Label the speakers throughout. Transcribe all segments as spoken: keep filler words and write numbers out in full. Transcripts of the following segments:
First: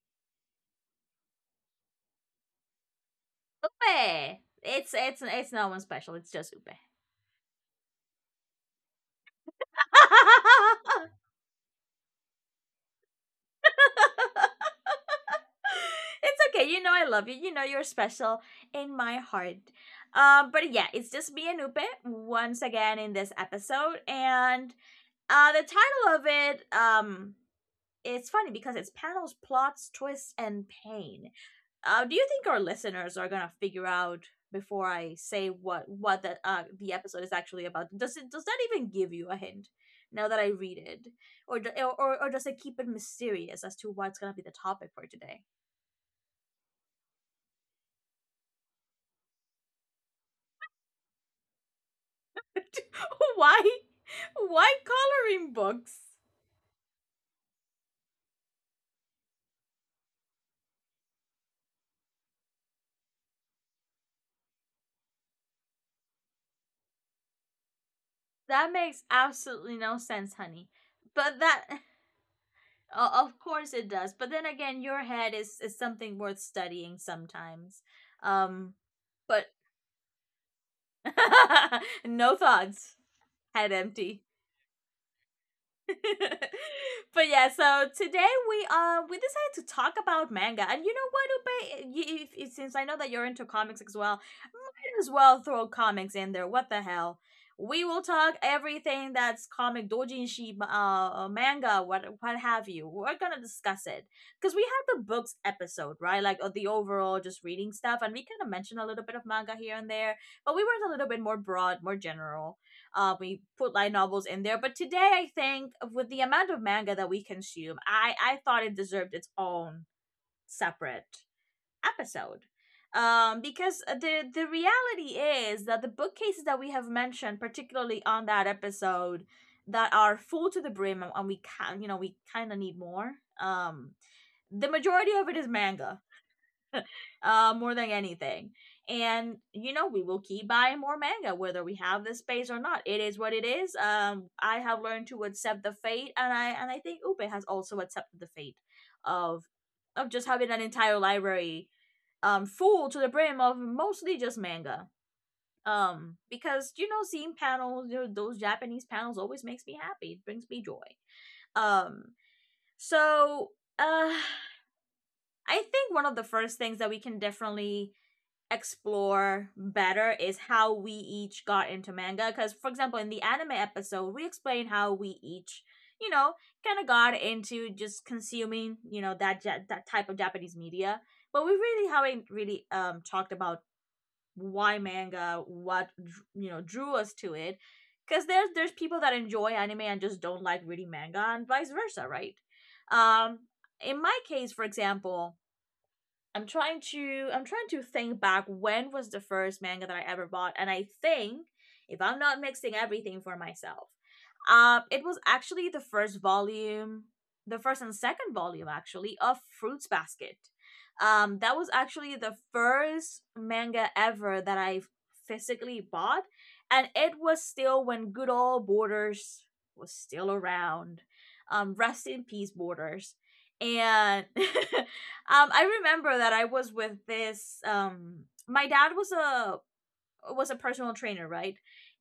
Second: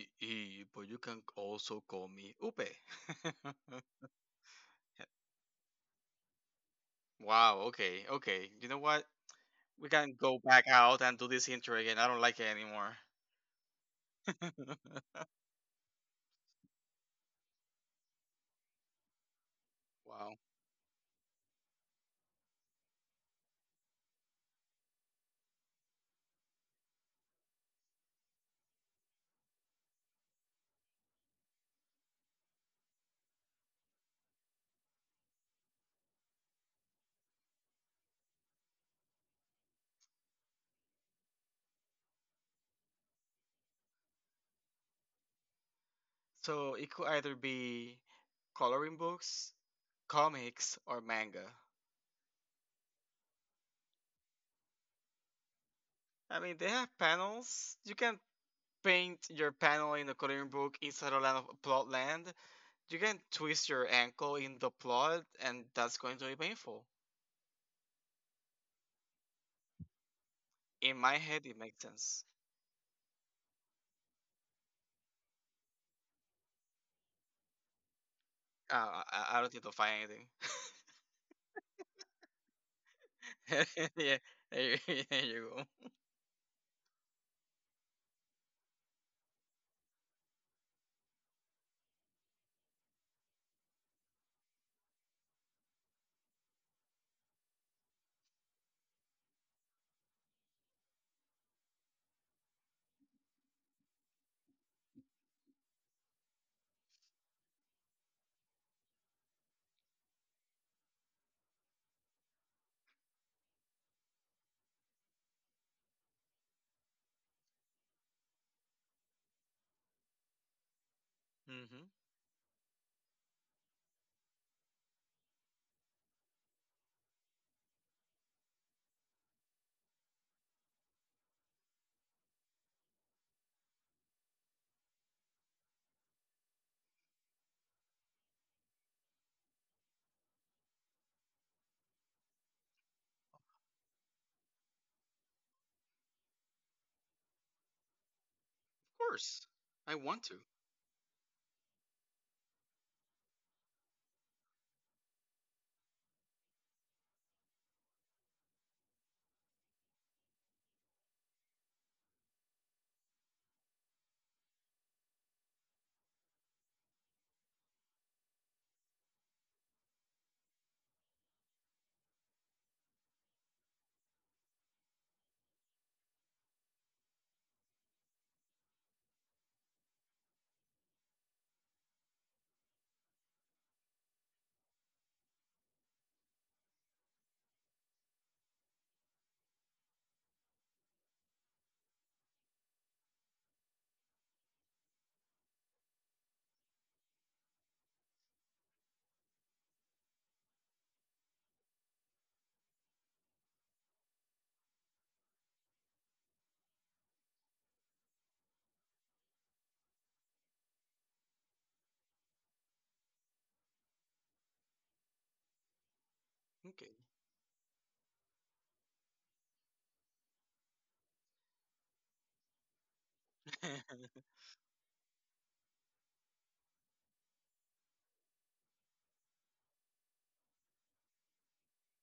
Speaker 1: U P E, but you can also call me Upe.
Speaker 2: Upe. It's it's it's no one special. It's just Upe.
Speaker 1: wow, okay, okay. You know what? We can go back out and do this intro again. I don't like it anymore.
Speaker 2: it's okay. You know I love you. You know you're special in my heart.
Speaker 1: wow.
Speaker 2: Um, but yeah, it's just me and Upe once again in this episode, and uh, the title of it, um, it's funny because it's panels, plots, twists, and pain. Uh, do you think our listeners are gonna figure out before I say what what the uh, the episode is actually about? Does it does that even give you a hint? Now that I read it, or, do- or or or does it keep it mysterious as to what's gonna be the topic for today?
Speaker 1: So it could either be coloring books, comics, or manga.
Speaker 2: Why? Why coloring books?
Speaker 1: I mean, they have panels. You can paint your panel in a coloring book inside a land of plot land. You can twist your ankle in the plot, and that's going to be painful.
Speaker 2: That makes absolutely no sense, honey.
Speaker 1: in my
Speaker 2: But
Speaker 1: head it
Speaker 2: that,
Speaker 1: makes sense.
Speaker 2: o- of course, it does. But then again, your head is is something worth studying sometimes. Um,
Speaker 1: Uh, I, I
Speaker 2: but
Speaker 1: don't need to find anything.
Speaker 2: no thoughts. Head
Speaker 1: yeah,
Speaker 2: empty.
Speaker 1: there you, there you go.
Speaker 2: but yeah, so today we uh we decided to talk about manga, and you know what, Ube? If, if- since I know that you're into comics as well, might as well throw comics in there. What the hell? We will talk everything that's comic doujinshi, uh, uh, manga, what what have you. We're gonna discuss it because we had the books episode, right? Like uh, the overall just reading stuff, and we kind of mentioned a little bit of manga here and there, but we went a little bit more broad, more general. Uh, we put light novels in there, but today I think with the amount of manga that we consume, I I thought it deserved its own separate
Speaker 1: hmm Of
Speaker 2: episode. Um, because the the reality is that the bookcases that we have mentioned, particularly on that episode, that are full to the brim and and we can, you know, we kind of need more. Um, the majority of it is manga, uh, more than anything. And you know, we will keep buying more manga, whether we have the space or not. It is what it is. Um, I have learned to accept the fate, and I and I think Upe has also accepted the fate of
Speaker 1: course, I
Speaker 2: of
Speaker 1: want
Speaker 2: just
Speaker 1: to.
Speaker 2: having an entire library, um, full to the brim of mostly just manga. Um, because, you know, seeing panels, you know, those Japanese panels always makes me happy. It brings me joy. Um, so uh, I think one of the first things that we can definitely explore better is how we each got into manga. Because, for example, in the anime episode, we explain how we each, you know, kind of got into just consuming, you know, that ja- that type of Japanese media. But we really haven't really um talked about why manga, what dr- you know, drew us to it. Because there's there's people that enjoy anime and just don't like reading manga, and vice versa, right? Um, in my case, for example, I'm trying to I'm trying to think back when was the first manga that I ever bought, and I think if I'm not mixing everything for myself, um, it was actually the first volume, the first and second volume actually of Fruits Basket. Um, that was actually the first manga ever that I physically bought, and it was still when good old Borders was still around. Um, rest in peace, Borders,
Speaker 1: Okay.
Speaker 2: and. Um, I remember that I was with this. Um, my dad. Was a was a personal trainer, right?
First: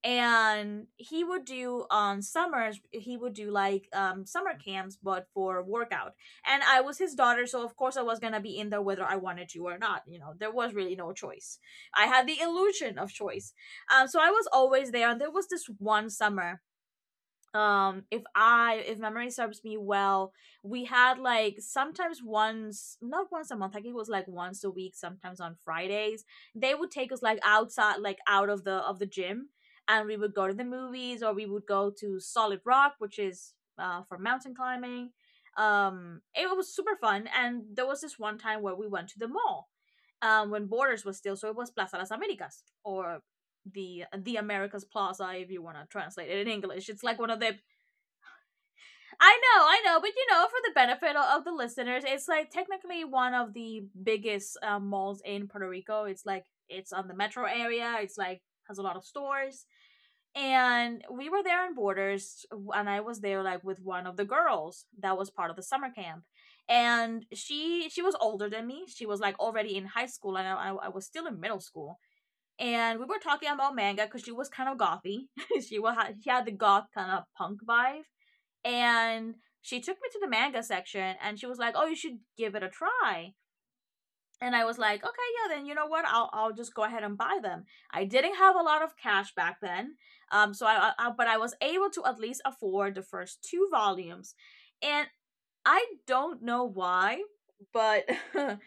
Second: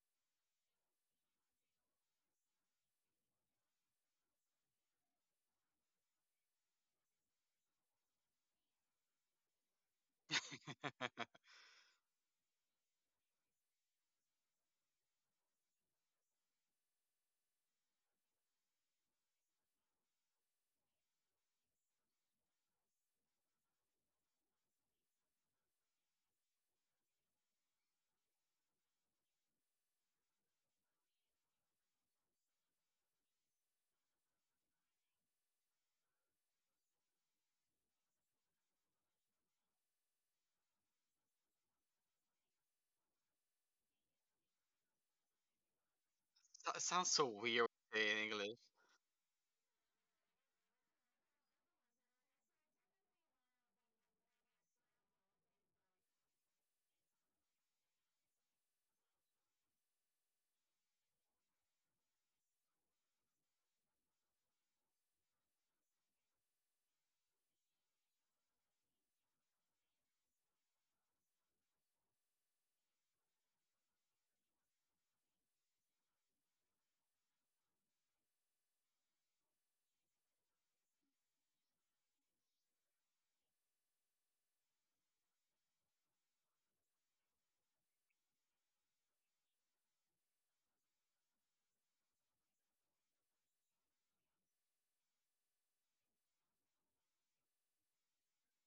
Speaker 2: And he would do on summers, he would do like, um, summer camps, but for workout. And I was his daughter, so of course I was gonna be in there whether I wanted to or not. You know, there was really no choice. I had the illusion of choice. Um, so I was always there. And there was this one summer, um, if i if memory serves me well, we had like sometimes once, not once a month, I think it was like once a week, sometimes on Fridays they would take us like outside, like out of the of the gym, and we would go to the movies, or we would go to Solid Rock, which is uh for mountain climbing. Um, it was super fun, and there was this one time where we went to the mall, um, when Borders was still. So it was Plaza Las Americas, or the the Americas Plaza, if you want to translate it in
Speaker 1: So-
Speaker 2: English. It's
Speaker 1: sounds
Speaker 2: like
Speaker 1: so
Speaker 2: one of the—
Speaker 1: weird to say in English.
Speaker 2: I know, I know, but you know, for the benefit o- of the listeners, it's like technically one of the biggest uh, malls in Puerto Rico. It's like it's on the metro area. It's like, has a lot of stores, and we were there on Borders, and I was there like with one of the girls that was part of the summer camp, and she she was older than me. She was like already in high school, and I, I I was still in middle school. And we were talking about manga because she was kind of gothy. she was she had the goth kind of punk vibe, and she took me to the manga section and she was like, "Oh, you should give it a try." And I was like, "Okay, yeah, then you know what? I'll I'll just go ahead and buy them." I didn't have a lot of cash back then, um, so I, I but I was able to at least afford the first two volumes, and I don't know why, but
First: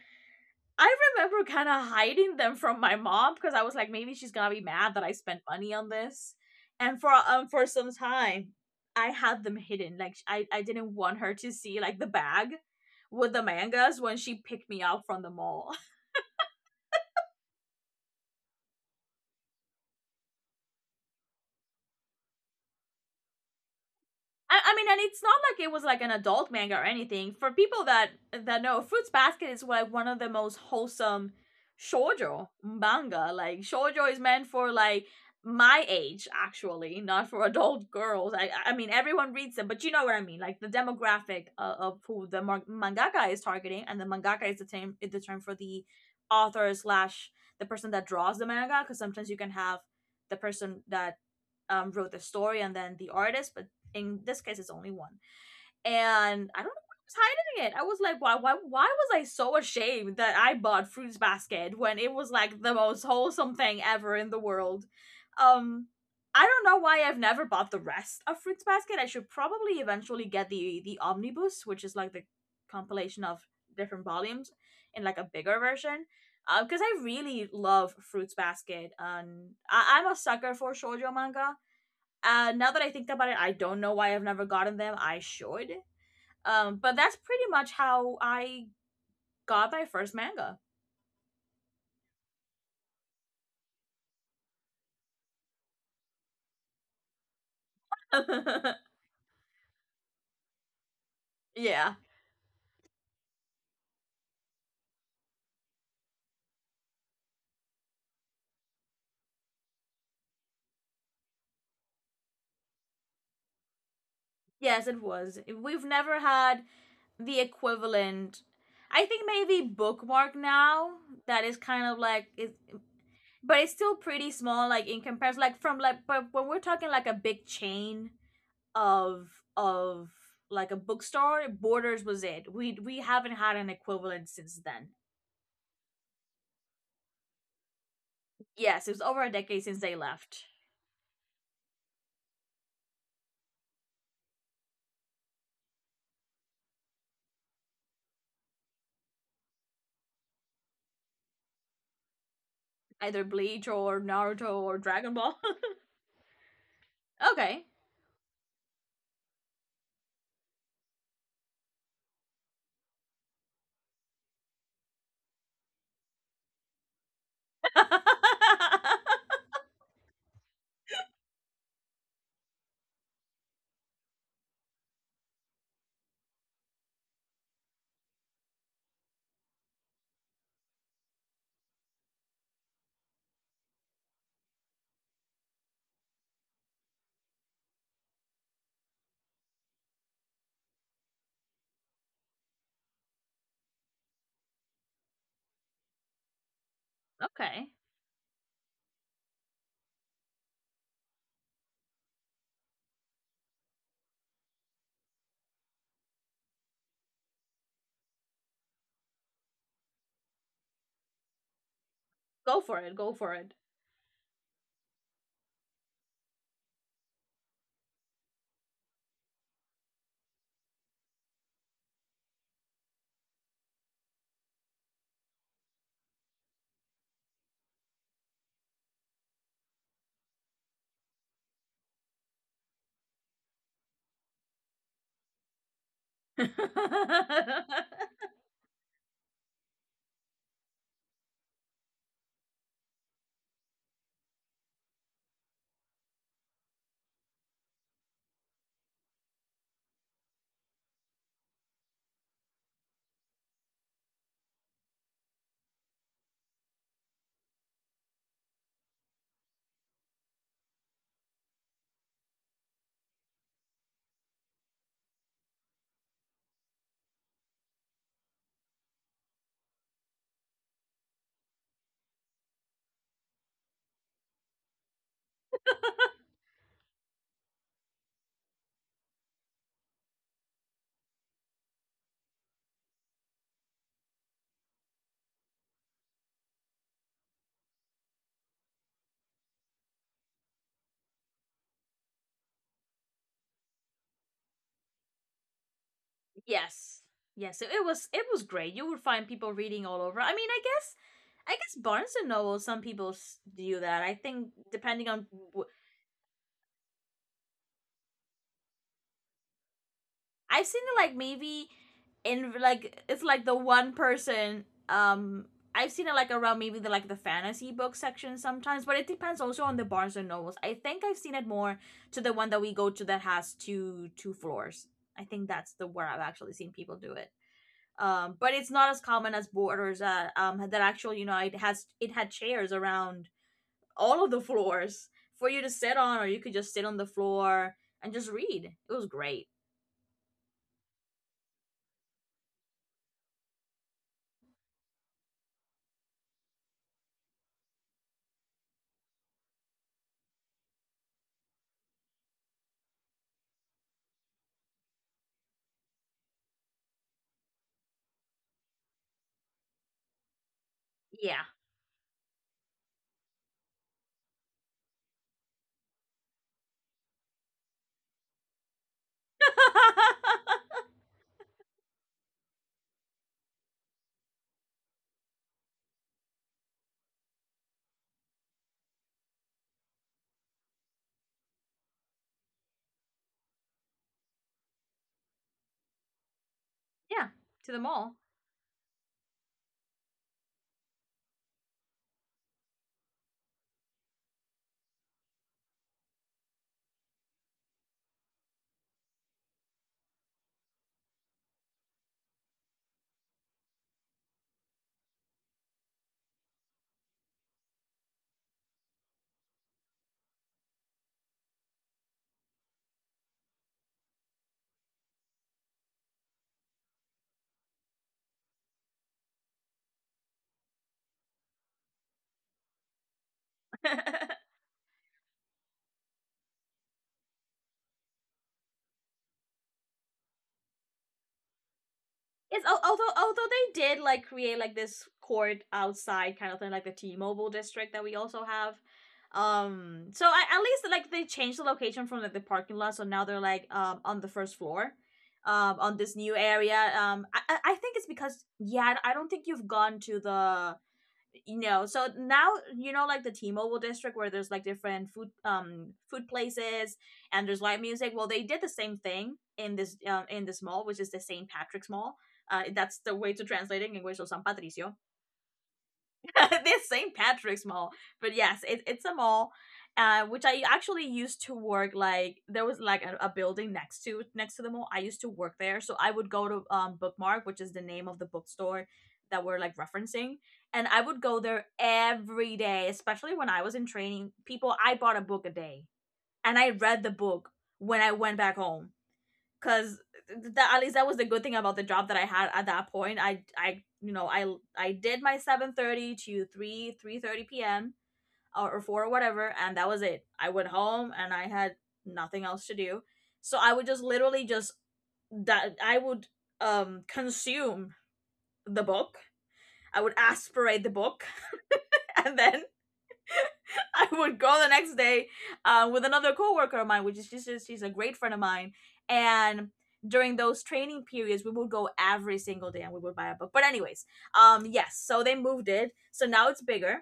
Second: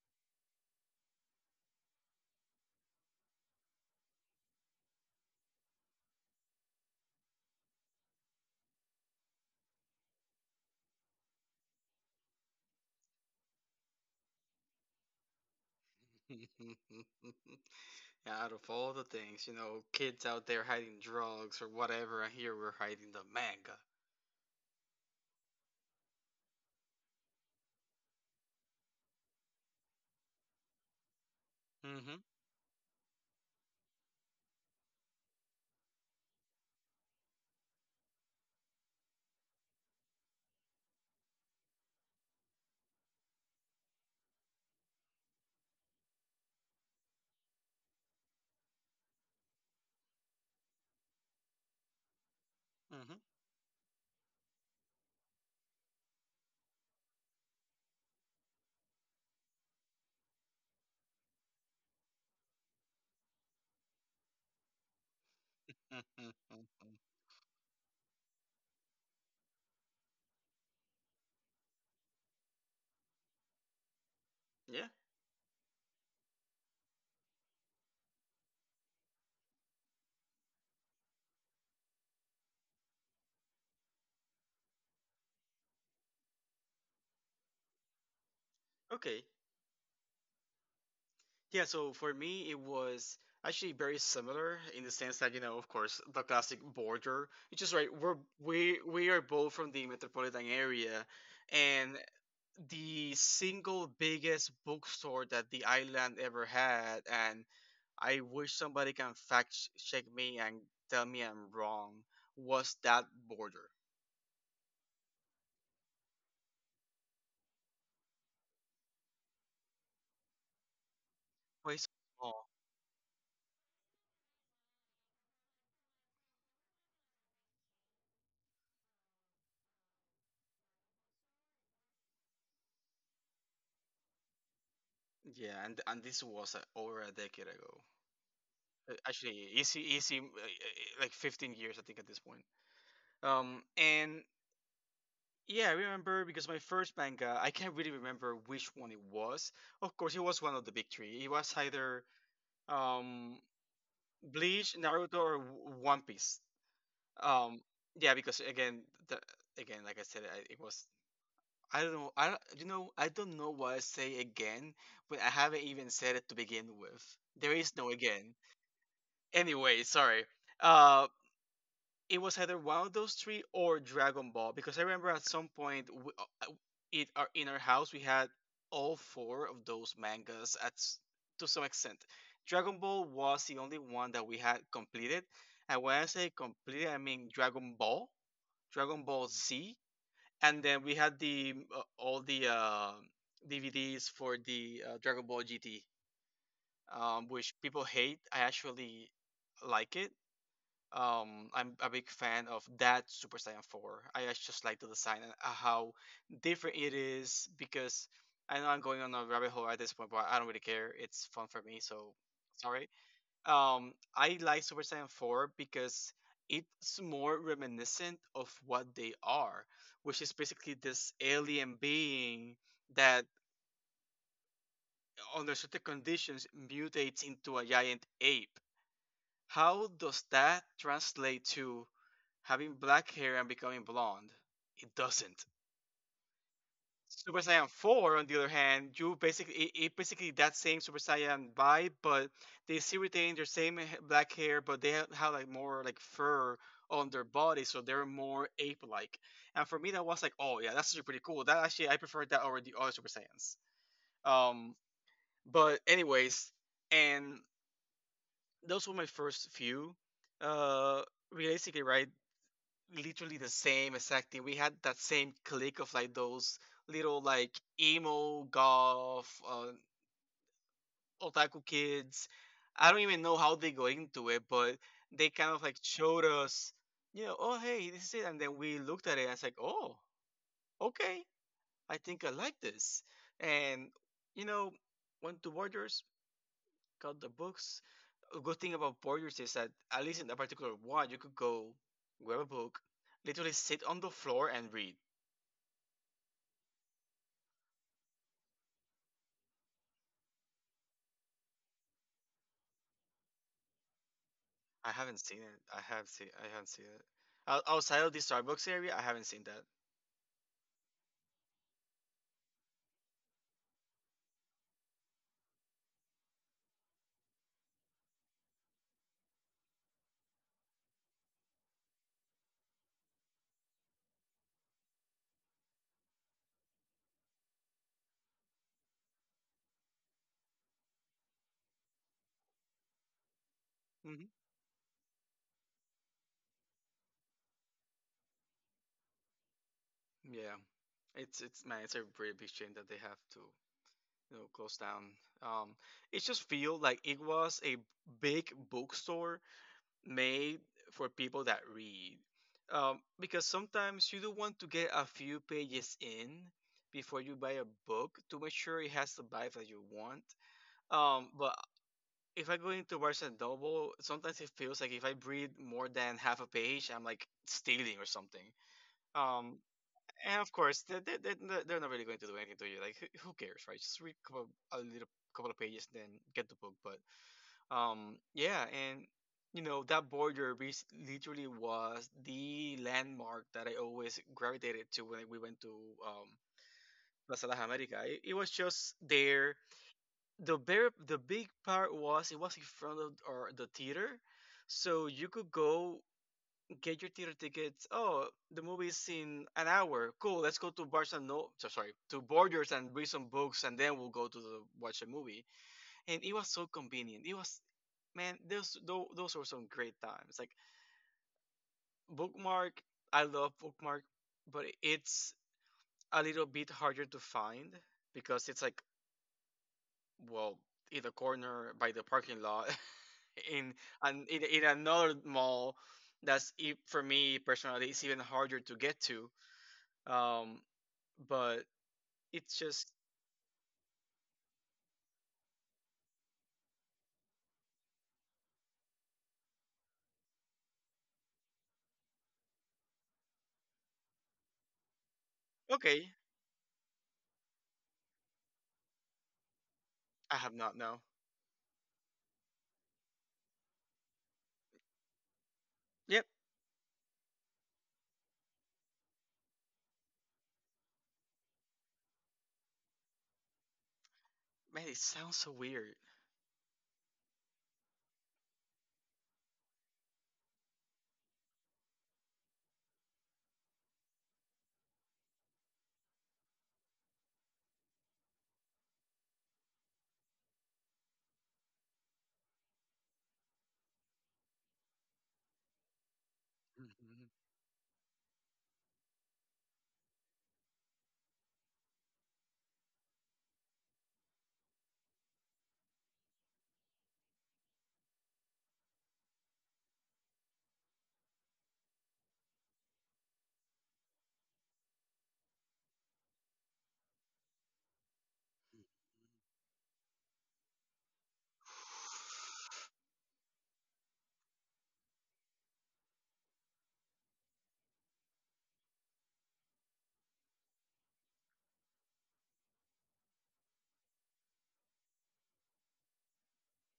Speaker 2: I remember kind of hiding them from my mom because I was like, maybe she's gonna be mad that I spent money on this. And for um for some time, I had them hidden. Like I I didn't want her to see like the bag with the mangas when she picked me up from the mall.
Speaker 1: Out of all the things, you know, kids out there hiding drugs or whatever, and here we're hiding the manga.
Speaker 2: I, I mean, and it's not like it was like an adult manga or anything. For people that that know, Fruits Basket is like one of the most wholesome
Speaker 1: hmm
Speaker 2: shoujo manga. Like shoujo is meant for like my age, actually, not for adult girls. I I mean, everyone reads them, but you know what I mean. Like the demographic, uh, of who the mangaka is targeting, and the mangaka is the term is the term for the author slash the person that draws the manga. Because sometimes you can have the person that, um, wrote the story and then the
Speaker 1: hmm
Speaker 2: artist, but in this case, it's only one. And I don't know why I was hiding it. I was like, why, why, why was I so ashamed that I bought Fruits Basket when it was like the most wholesome thing ever in the world? Um, I don't know
Speaker 1: hmm
Speaker 2: why I've never bought the rest of Fruits Basket. I should probably eventually get the the omnibus, which is like the compilation of different volumes
Speaker 1: Yeah.
Speaker 2: in like a bigger version. Because uh, I really love Fruits Basket, and I- I'm a sucker for shoujo manga. Uh, now that I think about it, I don't know why I've never gotten them. I should. Um, but that's pretty much how I
Speaker 1: Okay.
Speaker 2: got my first manga.
Speaker 1: Yeah, so for me, it was actually very similar in the sense that, you know, of course, the classic border, which is right, we're, we, we are both from the metropolitan area,
Speaker 2: Yeah.
Speaker 1: and the single biggest bookstore that the island ever had, and I wish somebody can fact ch- check me and tell me I'm wrong, was that border.
Speaker 2: Yes, it was. We've never had the equivalent. I think maybe Bookmark now. That is
Speaker 1: Wait,
Speaker 2: kind
Speaker 1: so
Speaker 2: of like
Speaker 1: small.
Speaker 2: it, but it's still pretty small. Like in comparison, like from like, but when we're talking like a big chain of of like a bookstore, Borders was it. We we haven't had an equivalent since then.
Speaker 1: Yeah, and, and this was uh, over a decade ago.
Speaker 2: Yes, it
Speaker 1: Uh,
Speaker 2: was over a
Speaker 1: Actually,
Speaker 2: decade since
Speaker 1: easy,
Speaker 2: they
Speaker 1: easy, uh,
Speaker 2: left.
Speaker 1: uh, like fifteen years, I think, at this point. Um, and yeah, I remember because my first manga, I can't really remember which one it was. Of course, it was one of the big three. It was either
Speaker 2: Either
Speaker 1: um,
Speaker 2: Bleach or Naruto
Speaker 1: Bleach,
Speaker 2: or Dragon
Speaker 1: Naruto, or
Speaker 2: Ball.
Speaker 1: W- One Piece. Um,
Speaker 2: Okay.
Speaker 1: yeah, because again, the, again, like I said, I, it was. I don't know. I don't, you know. I don't know why I say again, when I haven't even said it to begin with. There is no again. Anyway, sorry. Uh, it was either one of those three or Dragon Ball because I remember at some point w uh, uh, it our, in our house we had all four of those mangas at s- to some extent. Dragon Ball was the only one that we had completed, and when I say completed, I mean Dragon Ball, Dragon Ball Z, and then we had the uh, all the uh, D V Ds for the uh, Dragon Ball G T, um, which
Speaker 2: Okay.
Speaker 1: people hate. I actually like it. um I'm a big fan of that Super Saiyan four. I just just like the design and uh, how different it is because I know I'm going on a rabbit hole at this point, but I don't really care. It's fun for me, so
Speaker 2: Go for
Speaker 1: sorry.
Speaker 2: it. Go for it.
Speaker 1: Um, I like Super Saiyan four because it's more reminiscent of what they are, which is basically this alien being that under certain conditions mutates into a giant ape. How does that translate to having black hair and becoming blonde? It doesn't. Super Saiyan four, on the other hand, you basically it, it basically that same Super Saiyan vibe, but they still retain their same h- black hair, but they have, have like more like fur on their body, so they're more ape-like. And for me, that was like, oh yeah, that's actually pretty cool. That actually I preferred that over the other Super Saiyans. Um, but anyways, and those were my first few. Uh, Realistically, right? literally the same exact thing. We had that same clique of like those little like emo golf uh, otaku kids. I don't even know how they got into it, but they kind of like showed us, you know, oh hey, this is it, and then we looked at it. And it's like, oh, okay, I think I like this, and you know, went to Borders, got the books. A good thing about Borders is that at least in that particular one, you could go grab a book, literally sit on the floor and read.
Speaker 2: Yes. Yes, it it was it was great. You would find people reading all over. I mean, I guess I guess Barnes and Noble some people s- do that. I think
Speaker 1: I
Speaker 2: depending
Speaker 1: haven't
Speaker 2: on
Speaker 1: seen it.
Speaker 2: wh-
Speaker 1: I have seen. I haven't seen it. Out- Outside of the Starbucks area, I haven't seen that.
Speaker 2: I've seen it like maybe in like it's like the one person, um, I've seen it like around maybe the like the fantasy book section sometimes, but it depends also on the Barnes and Nobles. I think I've seen it more to the one that we go to that has two two floors. I think that's the where I've actually seen people do it. Um, but it's not as common as Borders that, um, that actual, you know, it has it had chairs around all
Speaker 1: hmm
Speaker 2: of the floors for you to sit on, or you could just sit on the floor and just read. It was great.
Speaker 1: Yeah, it's it's man, it's a pretty big shame that they have to you know close down. Um, it just feel like it was a big bookstore made for people that read. Um, because sometimes you do want to get a few pages in before you buy a book to make sure it has the vibe that you want. Um,
Speaker 2: Yeah.
Speaker 1: but if I go into towards a double, sometimes it feels like if I read more than half a page, I'm like stealing or something. Um, and of course, they, they, they're they're not really going to do anything to you. Like, who who cares, right? Just read couple, a little couple of pages, then get the book. But um, yeah, and you know that border res- literally was the landmark that I always gravitated to when we went to um,
Speaker 2: Yeah,
Speaker 1: Plaza Las
Speaker 2: to the
Speaker 1: Americas.
Speaker 2: mall.
Speaker 1: It, it was just there. The bear the big part was it was in front of or the theater. So you could go get your theater tickets. Oh, the movie is in an hour, cool. Let's go to bars and no, so- sorry, to borders and read some books, and then we'll go to the, watch a movie, and it was so convenient. It was man, those those, those were some great times. Like Bookmark, i love Bookmark. But it's a little bit harder to find because it's like, well, in the corner by the parking lot. in and in, in another mall that's e- for me personally, it's even harder to get to. um but it's
Speaker 2: It's
Speaker 1: just.
Speaker 2: although, although they did like create like this court outside kind of thing, like the T-Mobile district that we also have. Um, so I, at least like they changed the location from like the parking lot, so now they're like um on the first floor, um on this
Speaker 1: Okay.
Speaker 2: new area. Um, I I think it's because yeah, I don't think you've gone to
Speaker 1: I have
Speaker 2: the
Speaker 1: not. No.
Speaker 2: you know so now you know like the T-Mobile district where there's like different food um food
Speaker 1: Yep.
Speaker 2: places, and there's live music. Well, they did the same thing in this um in this mall, which is the St. Patrick's Mall. Uh, that's the way to translate it in English, so San
Speaker 1: Man,
Speaker 2: Patricio.
Speaker 1: it sounds so weird.
Speaker 2: This Saint Patrick's Mall. But yes, it, it's a mall. Uh, which I actually used to work, like there was like a, a building next to next to the mall. I used to work there, so I would go to um, Bookmark, which is the name of the bookstore that we're like referencing, and I would go there every day, especially when I was in training. People, I bought a book a day, and I read the book when I went back home, because that at least that was the good thing about the job that I had at that point. I I you know I I did my seven thirty to three three thirty p m. Or, or four or whatever, and that was it. I went home and I had nothing else to do, so I would just literally just that I would um consume the book. I would aspirate the book, and then I would go the next day, uh, with another coworker of mine, which is just she's a great friend of mine, and during those training periods we would go every single day and we would buy a book. But anyways, um yes, so they moved it, so now it's bigger.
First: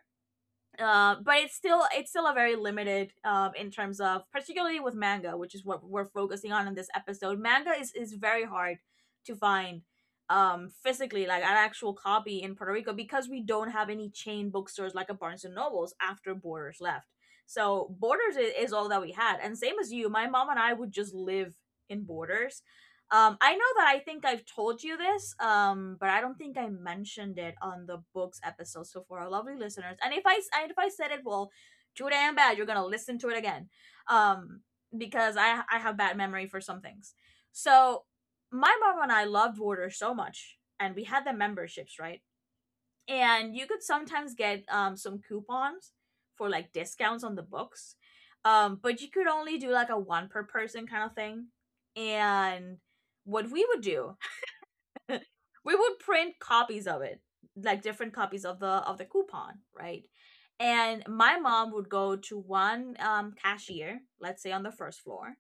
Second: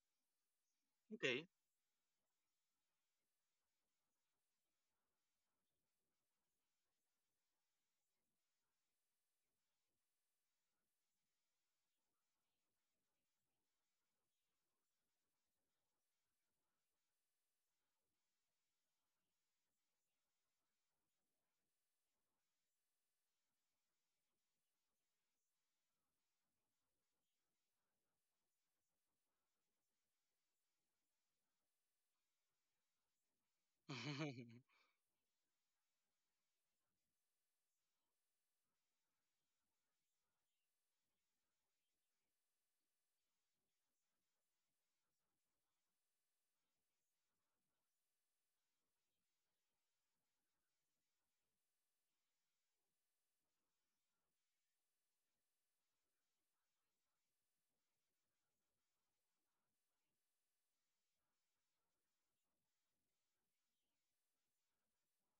Speaker 2: uh, But
Speaker 1: Okay.
Speaker 2: it's still it's still a very limited, um, in terms of particularly with manga, which is what we're focusing on in this episode. Manga is is very hard to find um physically, like an actual copy in Puerto Rico, because we don't have any chain bookstores like a Barnes and Nobles after Borders left. So Borders is, is all that we had, and same as you, my mom and I would just live in Borders. um, I know that I think I've told you this, um, but I don't think I mentioned it on the books episode. So for our lovely listeners, and if I s- and if I said it, well, too damn bad. You're gonna listen to it again,
Speaker 1: I think
Speaker 2: um, because I I have bad memory for some things. So my mom and I loved Warder so much, and we had the memberships, right? And you could sometimes get um, some coupons for like discounts on the books, um, but you could only do like a one per person kind of thing. And what we would do, we would print copies of it, like different copies of the of the coupon, right? And my mom would go to one um, cashier, let's say, on the first floor.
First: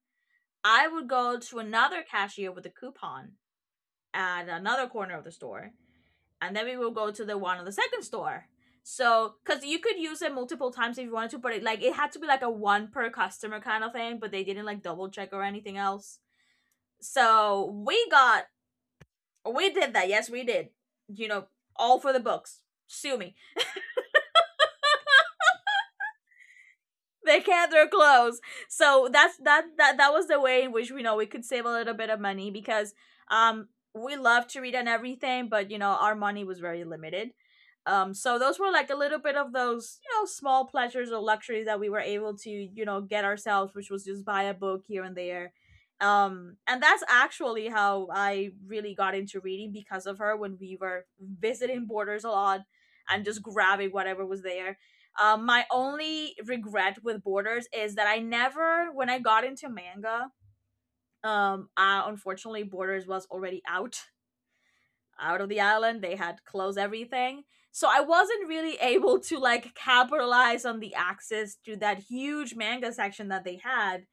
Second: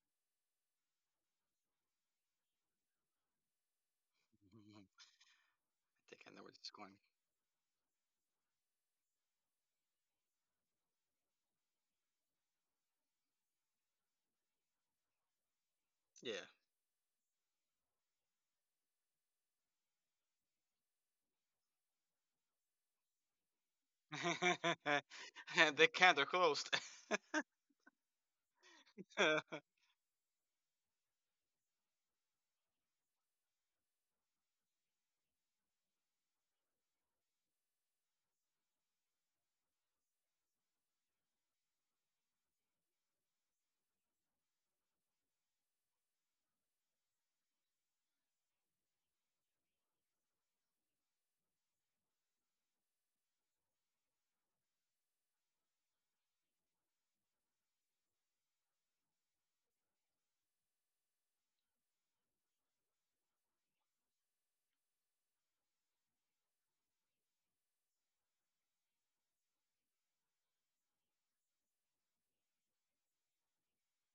Speaker 2: I would go to another cashier with a coupon at another corner of the store,
Speaker 1: i know where
Speaker 2: and
Speaker 1: this
Speaker 2: then
Speaker 1: is
Speaker 2: we will
Speaker 1: going.
Speaker 2: go to the one on the second store. So, because you could use it multiple times if you wanted to, but it, like it had to be like a one per customer kind of thing, but they didn't like double check or anything else.
Speaker 1: Yeah.
Speaker 2: So we got, we did that. Yes, we did. You know, all for the books. Sue me.
Speaker 1: The counter closed.
Speaker 2: They can't their clothes. So that's that that that was the way in which we know we could save a little bit of money, because um we love to read and everything, but you know our money was very limited. Um, so those were like a little bit of those you know small pleasures or luxuries that we were able to you know get ourselves, which was just buy a book here and there. Um, and that's actually how I really got into reading, because of her, when we were visiting Borders a lot and just grabbing whatever was there. Um, my only regret with Borders is that I never, when I got into manga, um, I unfortunately, Borders was already out out of the island. They had closed everything, so I wasn't really able to like capitalize on the access to that huge manga section that they had.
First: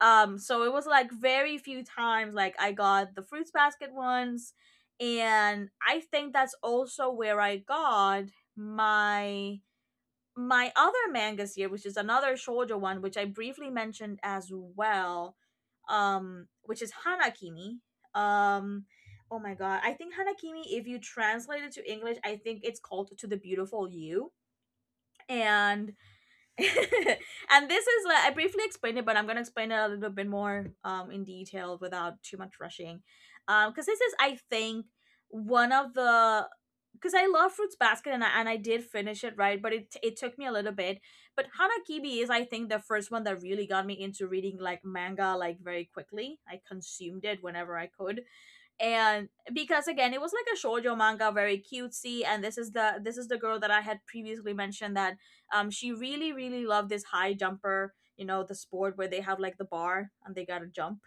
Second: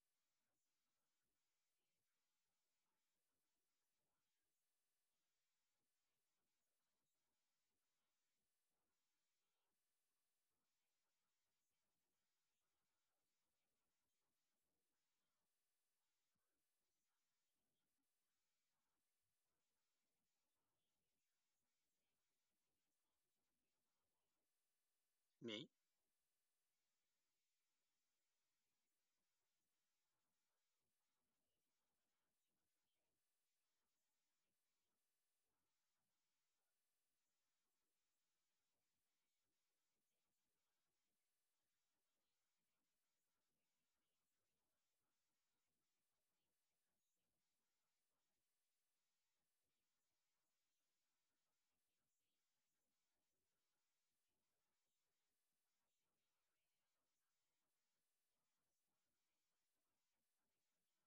Speaker 2: Um, so it was like very few times like I got the Fruits Basket ones, and I think that's also where I got my my other mangas here, which is another shoujo one, which I briefly mentioned as well, um, which is Hanakimi. Um, oh my god, I think Hanakimi, if you translate it to English, I think it's called To the Beautiful You.
Speaker 1: Me.
Speaker 2: And and this is like, I briefly explained it, but I'm gonna explain it a little bit more um in detail without too much rushing, um because this is I think one of the, because I love Fruits Basket, and I and I did finish it, right? But it it took me a little bit. But Hanakibi is, I think, the first one that really got me into reading like manga, like very quickly. I consumed it whenever I could, and because again it was like a shoujo manga, very cutesy. And this is the this is the girl that I had previously mentioned, that um she really really loved this high jumper. You know, the sport where they have like the bar, and they gotta jump,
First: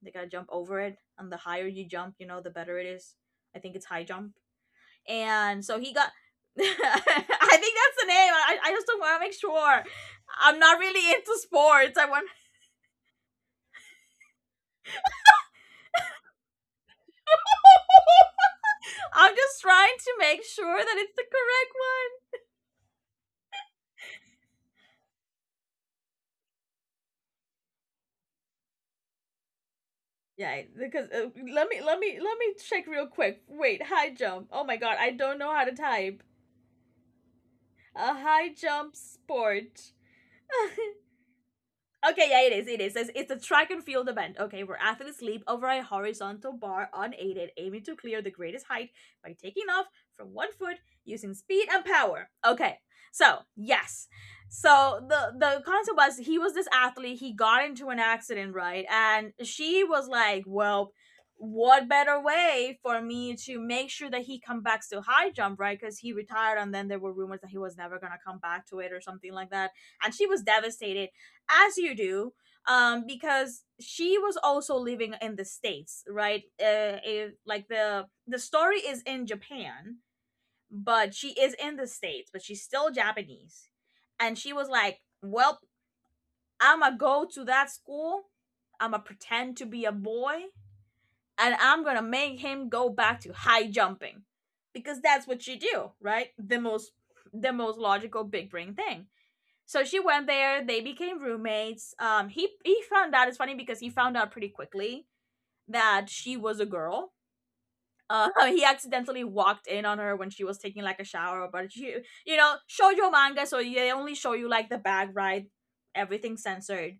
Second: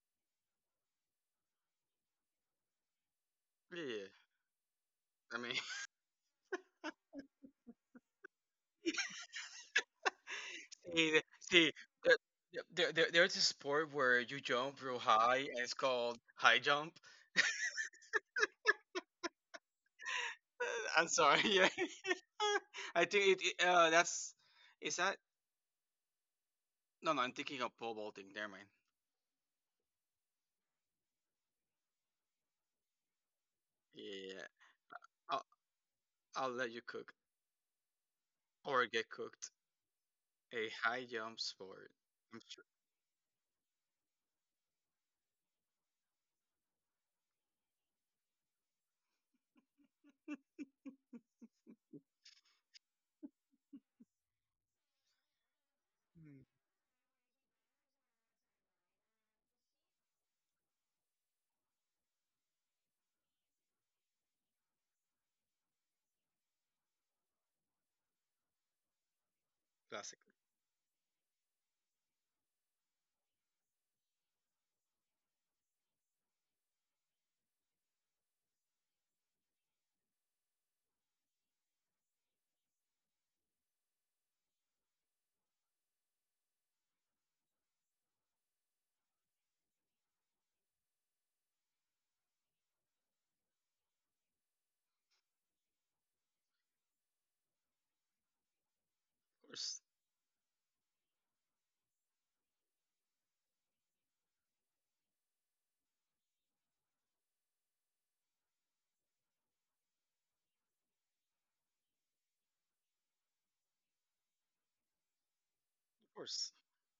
Speaker 2: they gotta jump over it, and the higher you jump, you know, the better it is. I think it's high
Speaker 1: Yeah,
Speaker 2: jump.
Speaker 1: I mean.
Speaker 2: And so he got, I think that's the name. i, I just don't want to make sure. I'm not really
Speaker 1: See,
Speaker 2: into
Speaker 1: see,
Speaker 2: sports. I
Speaker 1: the-
Speaker 2: want,
Speaker 1: there, there, there's a sport where you jump real high, and it's called high jump.
Speaker 2: I'm just trying to make
Speaker 1: Uh,
Speaker 2: sure that
Speaker 1: I'm
Speaker 2: it's the
Speaker 1: sorry, yeah.
Speaker 2: correct one.
Speaker 1: I think it, it, uh, that's, is that? No, no, I'm thinking of pole vaulting. Never mind.
Speaker 2: Yeah, because uh, let me let me let me check real quick. Wait, high
Speaker 1: Yeah,
Speaker 2: jump. Oh my god, I don't
Speaker 1: I'll,
Speaker 2: know how to type.
Speaker 1: I'll let you cook
Speaker 2: A high
Speaker 1: or
Speaker 2: jump
Speaker 1: get cooked.
Speaker 2: sport.
Speaker 1: A high jump sport.
Speaker 2: Okay,
Speaker 1: I'm
Speaker 2: yeah, it
Speaker 1: sure.
Speaker 2: is. It is. It's, it's a track and field event. Okay, where athletes leap over a horizontal bar unaided, aiming to clear the greatest height by taking off from one foot using speed and power. Okay, so yes, so the the concept was he
Speaker 1: Mm,
Speaker 2: was this athlete. He got into an accident, right? And she was like, "Well, what better way for me to make sure that he come back to high jump, right? Because he retired, and then there were rumors that he was never gonna come back to it or something like that." And
Speaker 1: Classic,
Speaker 2: she was devastated, as you do, um because she was also living in the States, right? uh it, like the the story is in Japan, but she is in the States, but she's still Japanese. And she was like, "Well, I'ma go to that school, I'ma pretend to be a boy, and I'm gonna make him go back to high jumping, because that's what you do, right? The most, the most logical, big brain thing."
Speaker 1: of course,
Speaker 2: So she went there, they became roommates. um he he found out, it's funny because he found out pretty quickly that she was a girl. Uh, he accidentally walked in on her when she was taking like a shower, but she, you know, shoujo manga, so they only show you like the bag ride,
Speaker 1: of
Speaker 2: everything
Speaker 1: course.
Speaker 2: censored.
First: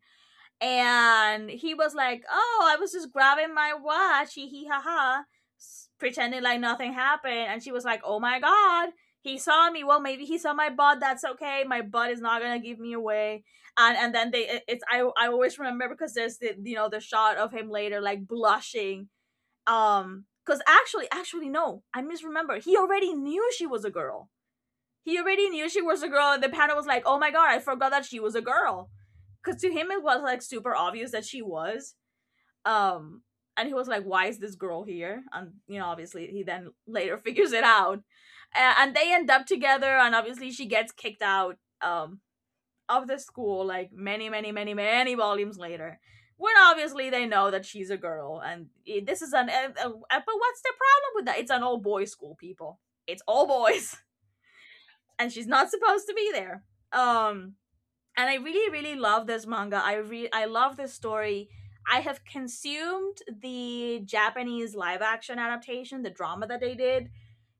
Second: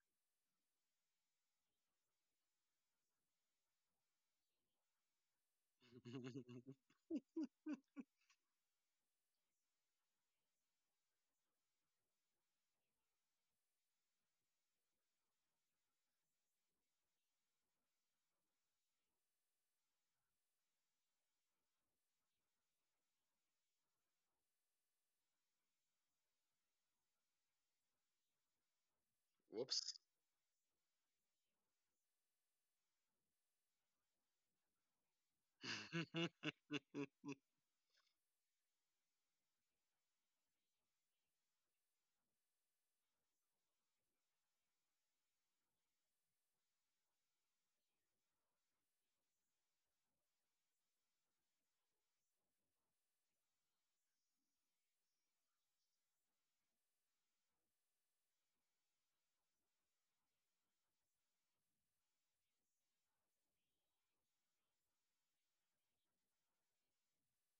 Speaker 2: And he was like, "Oh, I was just grabbing my watch, hee hee ha ha, s- pretending like nothing happened." And she was like, "Oh my god, he saw me. Well, maybe he saw my butt. That's okay. My butt is not gonna give me away." And and then they, it- it's I I always remember, because there's the you know the shot of him later like blushing, um, because actually actually no, I misremember. He already knew she was a girl. He already knew she was a girl, And the panda was like, "Oh my god, I forgot that she was a girl," because to him
Speaker 1: Whoops.
Speaker 2: it was like super obvious that she was. Um, and he was like, "Why is this girl here?" And you know, obviously, he then later figures it out. A- and they end up together. And obviously, she gets kicked out um of the school like many, many, many, many volumes later. When obviously they know that she's a girl, and i- this is an uh, uh, but what's the problem with that? It's an all boys school, people. It's all boys, and she's not supposed to be there. Um, and I really, really love this manga. I re- I love this story. I have consumed the Japanese live action adaptation, the drama that they did,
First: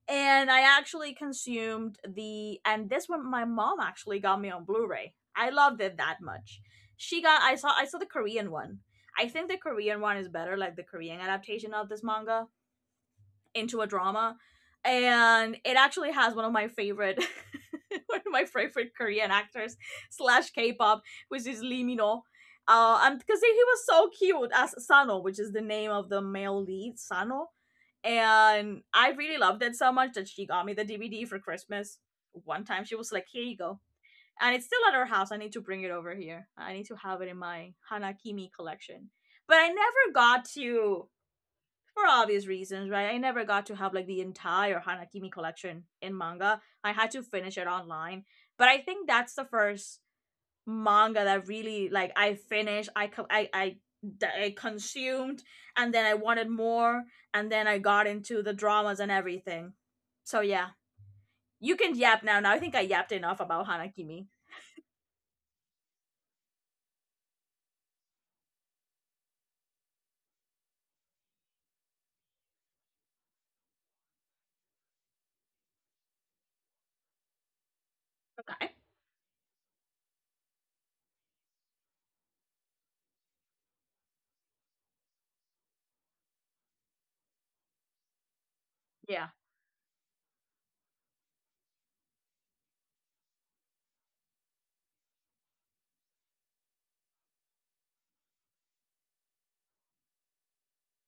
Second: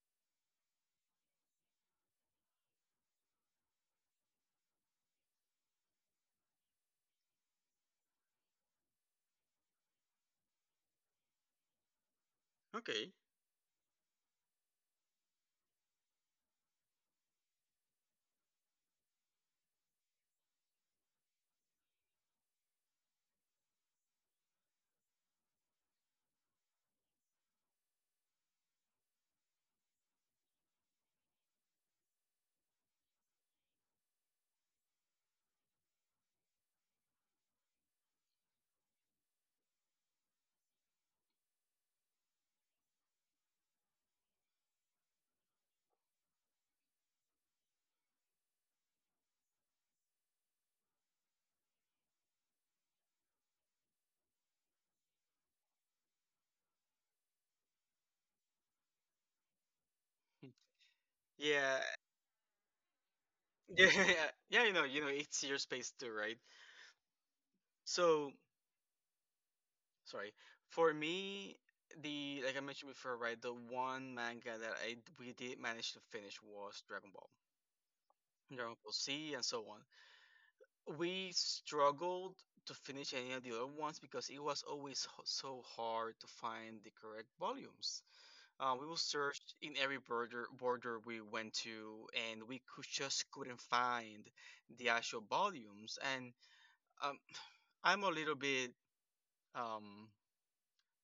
Speaker 2: and I actually consumed the and this one my mom actually got me on Blu-ray. I loved it that much. She got I saw I saw the Korean one. I think the Korean one is better, like the Korean adaptation of this manga,
Speaker 1: okay.
Speaker 2: into a drama, and it actually has one of my favorite one of my favorite Korean actors slash K-pop, which is Lee Min-ho. Uh, and because he was so cute as Sano, which is the name of the male lead Sano, and I really loved it so much that she got me the DVD for Christmas one time. She was like, "Here you go." And it's still at her house. I need to bring it over here. I need to have it in my Hanakimi collection, but I never got to, for obvious reasons, right? I never got to have like the entire Hanakimi collection in manga. I had to finish it online, but I think that's the first manga that really like I finished. I I I I consumed, and then I wanted more, and then I got into the dramas and everything. So yeah, you
Speaker 1: Yeah,
Speaker 2: can yap now. Now I think I yapped enough about Hanakimi.
Speaker 1: yeah, yeah. You know, you know, it's your space too, right? So sorry. For me, the like I mentioned before, right? The one manga that I we did manage to finish was Dragon Ball,
Speaker 2: Okay.
Speaker 1: Dragon Ball Z, and so on. We struggled to finish any of the other ones because it was always h- so hard to find the correct volumes. Uh, we will
Speaker 2: Yeah.
Speaker 1: search in every border border we went to, and we could just couldn't find the actual volumes. And um, I'm a little bit um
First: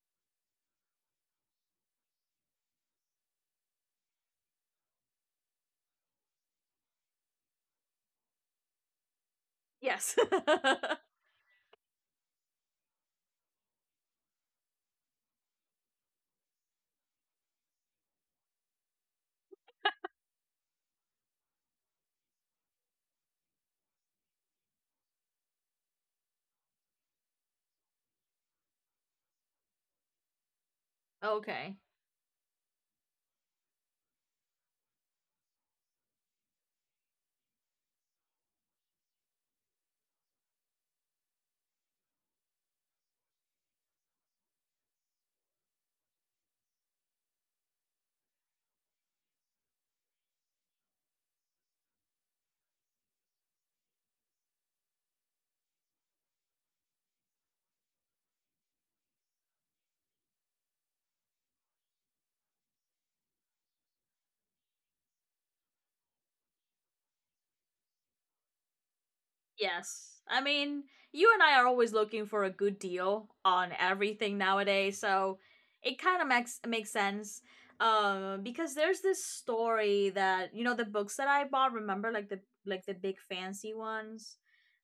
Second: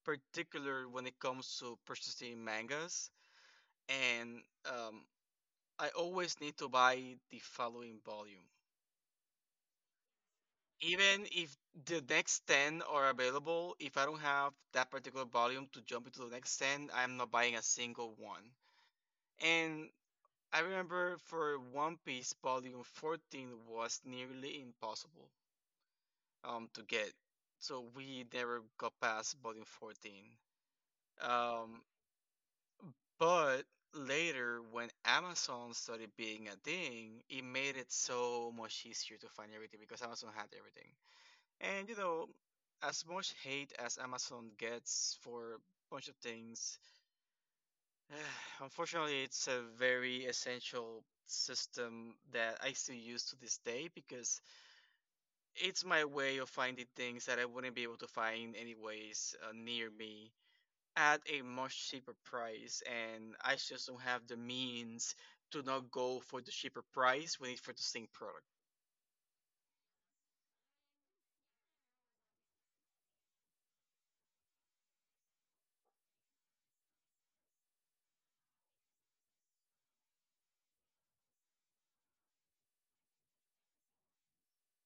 Speaker 1: particular when it comes to purchasing mangas, and um, I always need to buy the following volume.
Speaker 2: Yes.
Speaker 1: Even if the next ten are available, if I don't have that particular volume to jump into the next ten, I'm not buying a single one. And I remember for One Piece, volume fourteen was nearly impossible um, to get. So we never got past volume fourteen.
Speaker 2: okay.
Speaker 1: Um, But later, when Amazon started being a thing, it made it so much easier to find everything because Amazon had everything. And you know, as much hate as Amazon gets for a bunch of things, unfortunately, it's a very essential system that I still use to this day because it's my way of finding things that I wouldn't be able to find anyways uh, near me at a much cheaper price, and I just don't have the means to not go for the cheaper price when it's for the same product.
Speaker 2: Yes. I mean, you and I are always looking for a good deal on everything nowadays, so it kind of makes makes sense. Um, because there's this story that, you know, the books that I bought. Remember, like the like the big fancy ones.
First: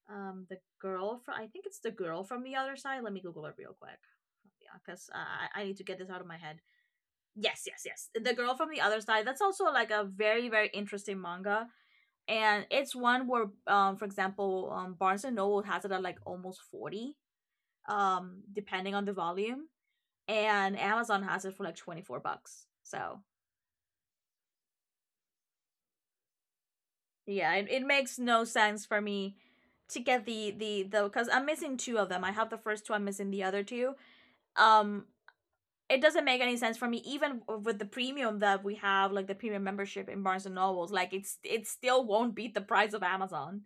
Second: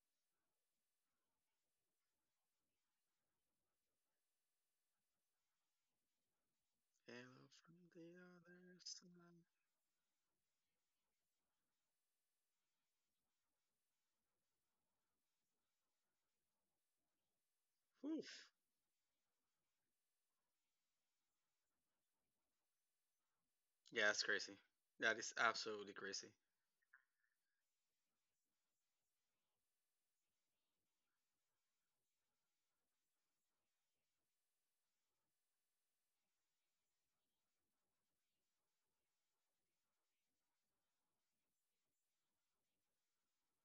Speaker 2: Um, the girl from, I think it's The Girl from the Other Side. Let me Google it real quick. Yeah, because uh, I I need to get this out of my head.
Speaker 1: Hello
Speaker 2: Yes,
Speaker 1: from
Speaker 2: yes, yes.
Speaker 1: the
Speaker 2: The Girl from
Speaker 1: other
Speaker 2: the Other Side. That's
Speaker 1: side.
Speaker 2: also like a very, very interesting manga, and it's one where, um for example, um Barnes and Noble has it at like almost forty, um,
Speaker 1: Oof.
Speaker 2: depending on the volume, and Amazon has it for like twenty-four bucks. So
Speaker 1: Yeah, that's crazy. That is absolutely crazy.
Speaker 2: yeah, it, it makes no sense for me to get the the the because I'm missing two of them. I have the first two. I'm missing the other two. Um, it doesn't make any sense for me. Even with the premium that we have, like the premium membership in Barnes and Nobles, like it's it still won't beat the price of Amazon.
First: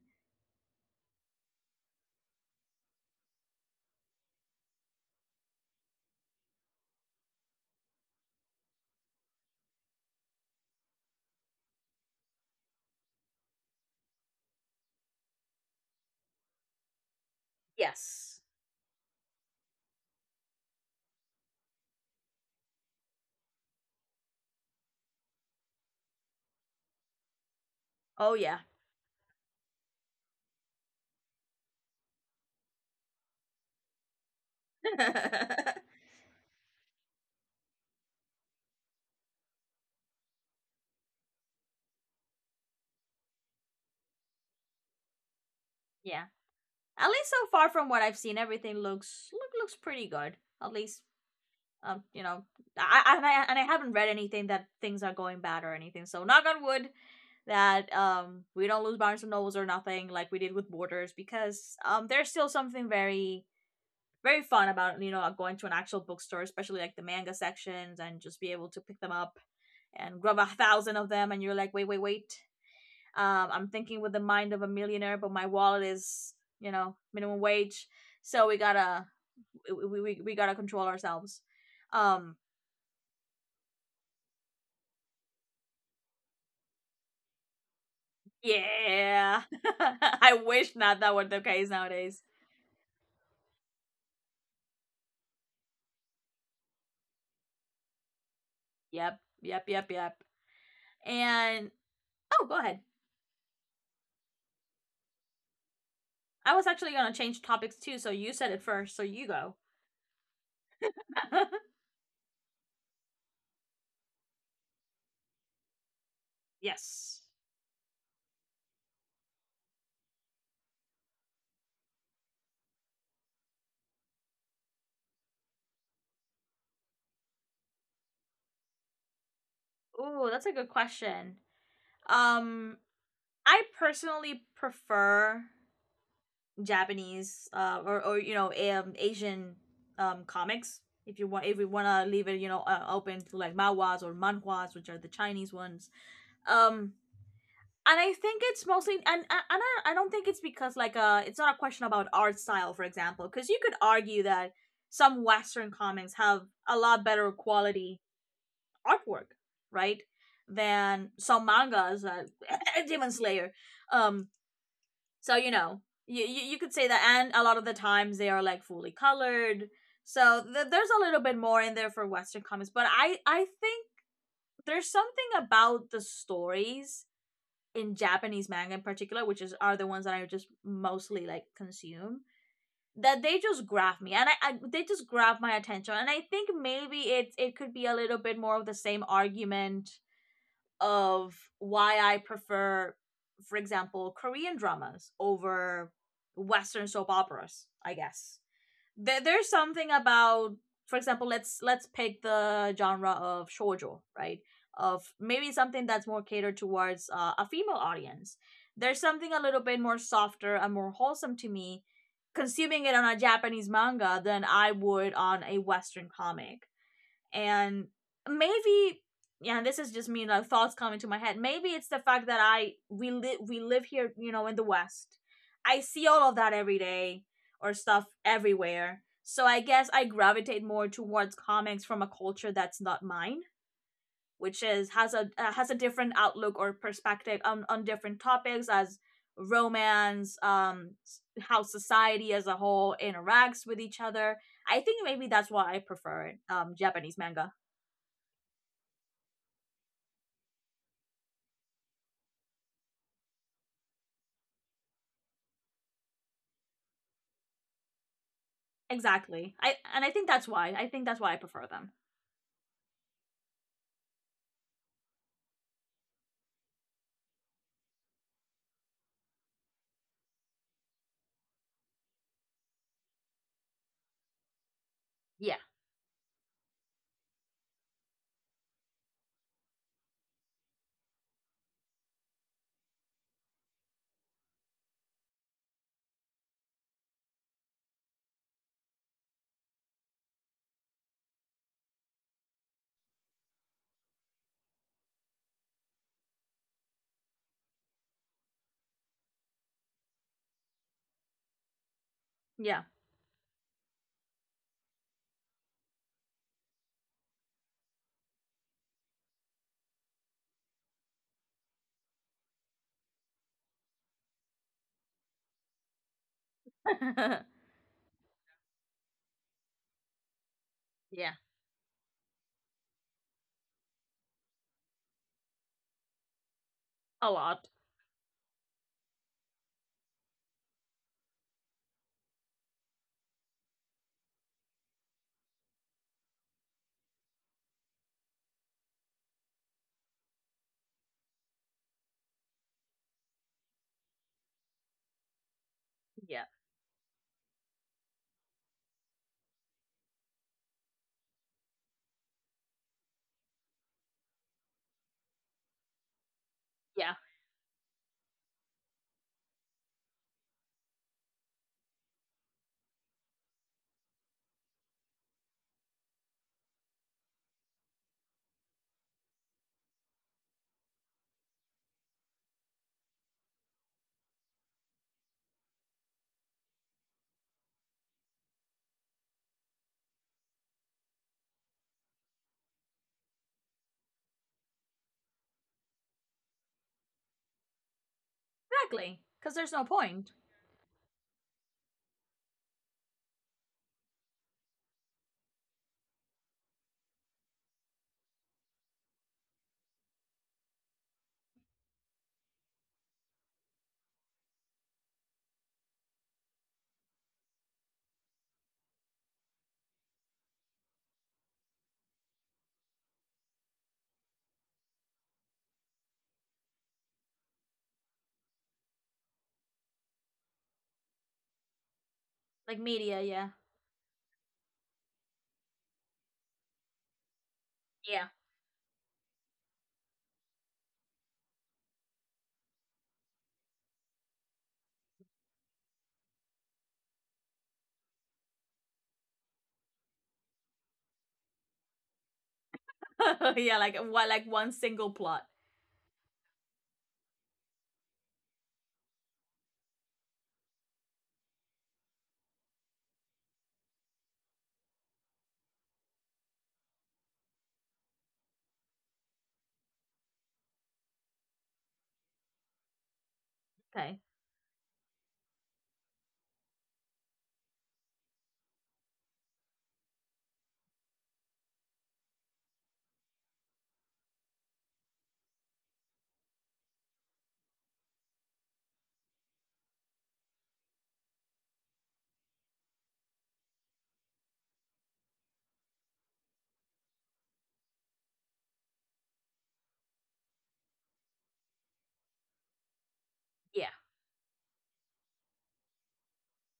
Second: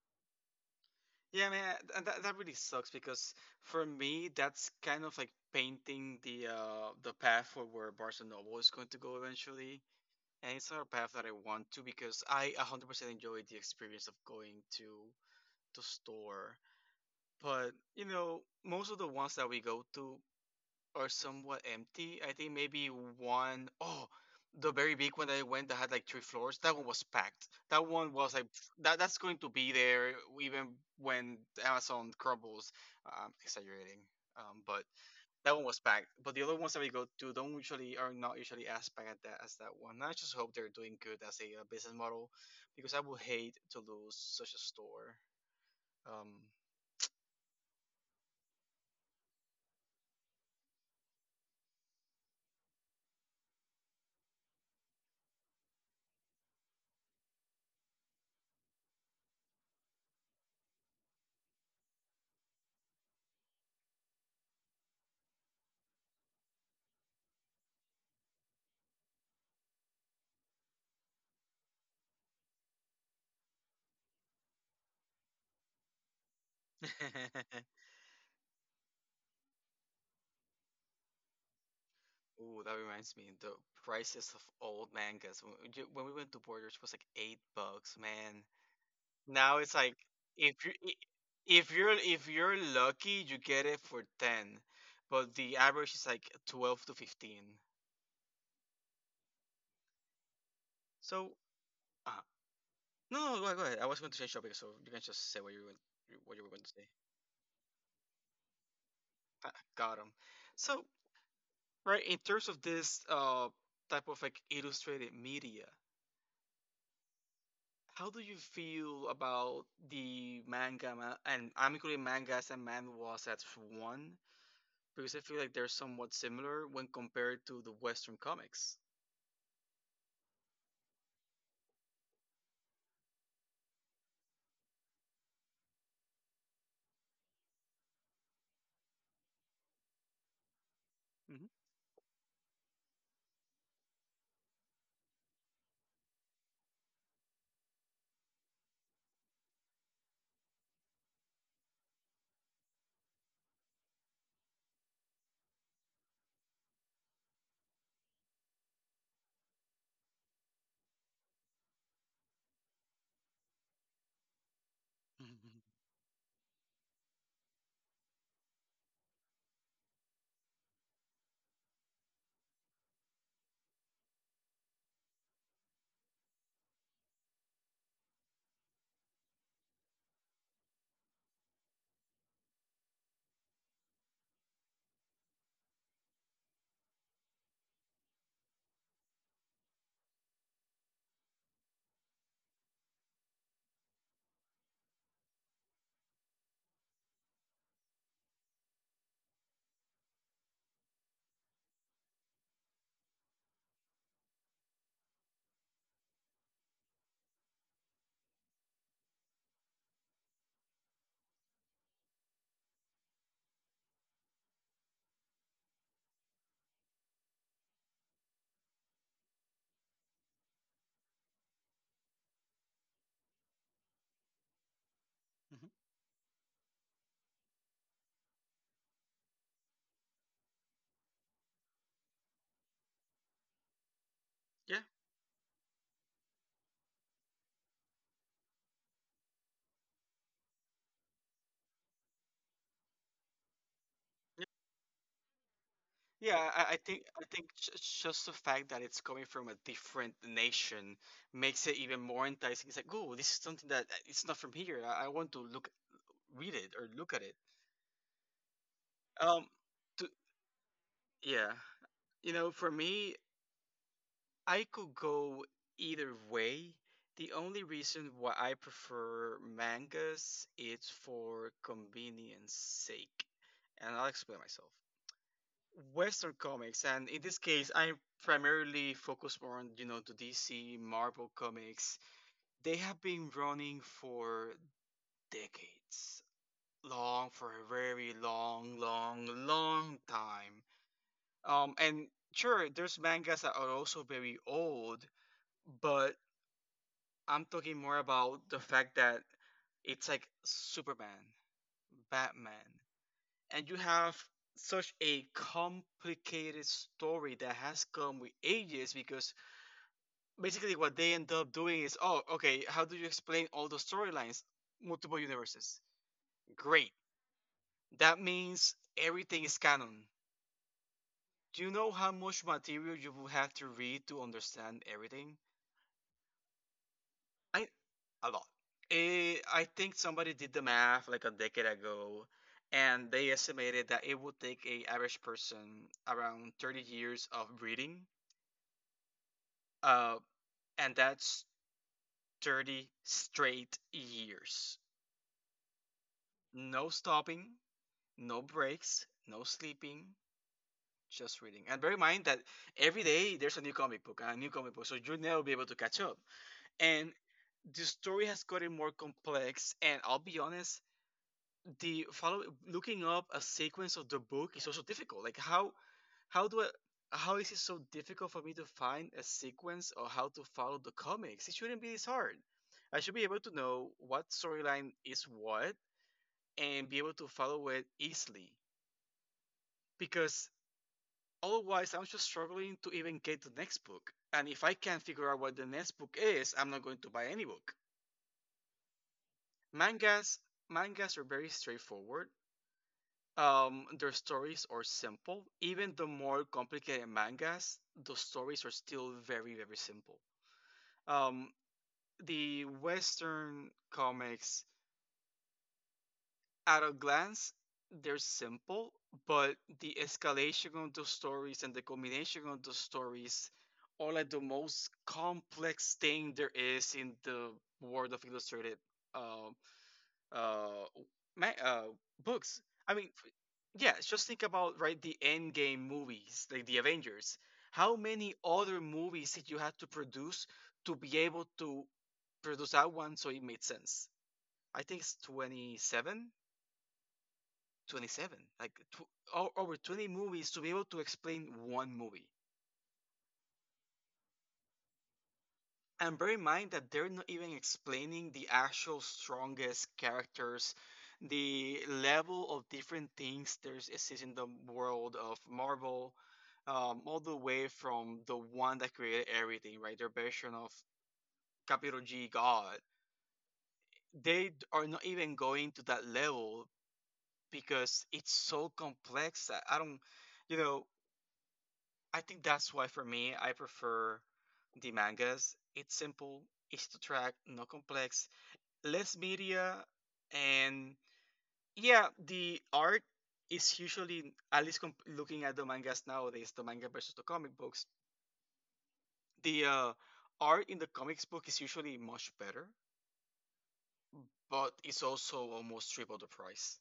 Speaker 1: Yeah, man, and that, that really sucks because for me that's kind of like painting the uh the path for where Barnes and Noble is going to go eventually, and it's not a path that I want to because I one hundred percent enjoy the experience of going to the store. But, you
Speaker 2: Yes.
Speaker 1: know, most of the ones that we go to are somewhat empty. I think maybe one, oh, the very big one that I went that had like three floors, that one was packed. That one was
Speaker 2: Oh
Speaker 1: like,
Speaker 2: yeah.
Speaker 1: that, that's going to be there even when Amazon crumbles. i exaggerating. Um, but that one was packed. But the other ones that we go to don't usually are not usually as packed at that as that one. And I just hope they're doing good as a uh, business model because I would hate to lose such a store.
Speaker 2: yeah.
Speaker 1: Um,
Speaker 2: At least so far from what I've seen, everything looks look, looks pretty good. At least, um, you know, I, I- and I and I haven't read anything that things are going bad or anything. So knock on wood that um we don't lose Barnes and Nobles or nothing like we did with Borders, because um there's still something very, very fun about, you know, uh, going to an actual bookstore, especially like the manga sections, and just be able to pick them up and grab a thousand of them, and you're like, wait, wait, wait. Um, I'm thinking with the mind of a millionaire, but my wallet is, you know, minimum wage. So we gotta we we, we gotta control ourselves. Um,
Speaker 1: Ooh, that reminds me, the prices of old mangas. When we ju- when we went to Borders, it was like eight bucks, man.
Speaker 2: yeah,
Speaker 1: Now it's like
Speaker 2: I
Speaker 1: if you
Speaker 2: wish
Speaker 1: i-
Speaker 2: not that were the
Speaker 1: if
Speaker 2: case
Speaker 1: you're
Speaker 2: nowadays.
Speaker 1: if you're lucky, you get it for ten, but the average is like twelve to fifteen.
Speaker 2: Yep, yep, yep, yep.
Speaker 1: So,
Speaker 2: And
Speaker 1: uh,
Speaker 2: oh, go ahead.
Speaker 1: no, no, go go ahead. I was going to change topic, so you can just say what you went what you were
Speaker 2: I
Speaker 1: going
Speaker 2: was
Speaker 1: to say.
Speaker 2: actually gonna change topics too, so you said it first, so you
Speaker 1: Ah,
Speaker 2: go.
Speaker 1: got him. So, right, in terms of this uh type of like illustrated media,
Speaker 2: Yes.
Speaker 1: how do you feel about the manga ma- and amicably mangas and manhwas as one? Because I feel like they're somewhat similar when compared to the Western comics.
Speaker 2: Ooh, that's a good question. Um, I personally prefer Japanese uh, or or you know um, Asian, um, comics. If you
Speaker 1: Mhm.
Speaker 2: want, if we want to leave it, you know, uh, open to like manhwas or manhwas, which are the Chinese ones. Um, and I think it's mostly, and and I, I don't think it's because like uh, it's not a question about art style, for example, because you could argue that some Western comics have a lot better quality artwork, right? Than some mangas, uh, Demon Slayer, um, so you
Speaker 1: Mhm.
Speaker 2: know, you you, you could say that, and a lot of the times they are like fully colored. So th- there's a little bit more in there for Western comics, but I I think there's something about the stories in Japanese manga in particular, which is are the ones that I just mostly like consume, that they just grab me, and I, I they just grab my attention. And I think maybe it it could be a little bit more of the same argument of why I prefer, for example, Korean dramas over Western soap operas. I guess there, there's something about, for example, let's let's pick the genre of shoujo, right? Of maybe something that's more catered towards uh, a female audience. There's something a little bit more softer and more wholesome to me consuming it on a Japanese manga than I would on a Western comic. And maybe, yeah, this is just me like thoughts coming to my head. Maybe it's the fact that I we live we live here, you know, in the West.
Speaker 1: Mhm.
Speaker 2: I see all of that every day or stuff everywhere, so I guess I gravitate more towards comics from a culture that's not mine, which
Speaker 1: Yeah,
Speaker 2: is has a uh, has a different outlook or perspective on, on different topics as romance, um, how society as a whole interacts with each other.
Speaker 1: yeah,
Speaker 2: I think maybe that's why I prefer it,
Speaker 1: yeah. I, I
Speaker 2: um,
Speaker 1: think
Speaker 2: Japanese
Speaker 1: I think
Speaker 2: manga.
Speaker 1: j- just the fact that it's coming from a different nation makes it even more enticing. It's like, oh, this is something that uh, it's not from here. I, I want to look, read it or look at it. Um,
Speaker 2: Exactly. I
Speaker 1: to,
Speaker 2: and I think that's why. I think that's why I
Speaker 1: yeah,
Speaker 2: prefer them.
Speaker 1: you know, for me, I could go either way. The only reason why I prefer mangas is for convenience sake. And I'll explain myself.
Speaker 2: Yeah.
Speaker 1: Western comics, and in this case, I primarily focus more on, you know, the D C, Marvel comics. They have been running for decades. Long, for a very long, long, long time. Um, and sure, there's mangas that are also very old, but I'm talking more about the fact that it's like Superman, Batman,
Speaker 2: Yeah.
Speaker 1: and you have such a complicated story that has come with ages. Because basically what they end up doing is, oh, okay, how do you explain all the storylines? Multiple universes, great, that means everything is canon.
Speaker 2: yeah,
Speaker 1: Do you know how much material you will have to read to understand everything?
Speaker 2: a
Speaker 1: I
Speaker 2: lot.
Speaker 1: A lot. Eh, I think somebody did the math like a decade ago, and they estimated that it would take a average person around thirty years of breeding, uh, and that's thirty straight years.
Speaker 2: Yeah.
Speaker 1: No stopping, no breaks, no sleeping, just reading. And bear in mind that every day there's a new comic book and a new comic book, so you'll never be able to catch up. And
Speaker 2: Yeah,
Speaker 1: the story has gotten more complex, and I'll be honest, the follow looking up a sequence of the book is also difficult. Like how how do I how is it so difficult for me to find a sequence or how to follow the comics? It shouldn't be this hard. I should be able to know what storyline is what and be able to follow it easily. Because otherwise I'm just struggling to even get the next book. And if I can't figure out what the next book is, I'm not going to buy any book.
Speaker 2: exactly. Because there's no point.
Speaker 1: Mangas mangas are very straightforward. Um, their stories are simple. Even the more complicated mangas, those stories are still very, very simple. Um, the Western comics, at a glance, they're simple, but the escalation of those stories and the combination of those stories are like the most complex thing there is in the world of illustrated uh, uh, ma- uh, books.
Speaker 2: Like
Speaker 1: I mean,
Speaker 2: media,
Speaker 1: f-
Speaker 2: yeah.
Speaker 1: yeah, just think about, right, the Endgame movies, like the Avengers. How many other movies did you have to produce to be able to produce that one so it made sense? I think it's twenty seven, twenty seven. Like tw- o- over twenty movies to be able to explain one movie.
Speaker 2: Yeah. yeah, like what, like one single plot.
Speaker 1: And bear in mind that they're not even explaining the actual strongest characters, the level of different things there's exist in the world of Marvel, um, all the way from the one that created everything, right? Their version of capital G God.
Speaker 2: Okay.
Speaker 1: They d- are not even going to that level because it's so complex that I don't, you know, I think that's why for me I prefer the mangas. It's simple, easy to track, not complex, less media, and yeah, the art is usually at least comp- looking at the mangas nowadays, the manga versus the comic books, the uh, art in the comics book is usually much better,
Speaker 2: Yeah.
Speaker 1: but it's also almost triple the price.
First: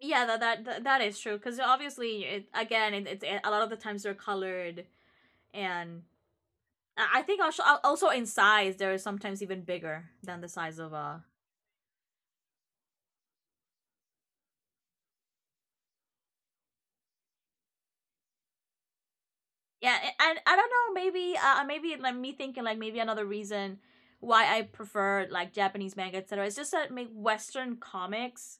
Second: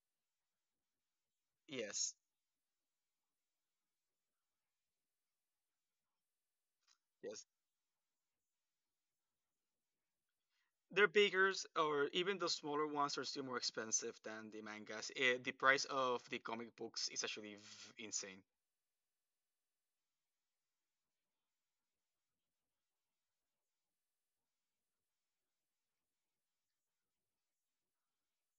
Speaker 2: Yeah, that that that, that is true. Because
Speaker 1: Yes.
Speaker 2: obviously, it, again, it, it's it, a lot of the times they're colored, and I think
Speaker 1: Yes,
Speaker 2: also also in size they're sometimes even bigger than the size of
Speaker 1: they're
Speaker 2: a.
Speaker 1: bigger, or even the smaller ones are still more expensive than the mangas. Eh, the price of the comic books is actually v- insane.
Speaker 2: Yeah, a- and I don't know. Maybe, uh, maybe like me thinking like maybe another reason why I prefer like Japanese manga, et cetera. It's just that make Western comics,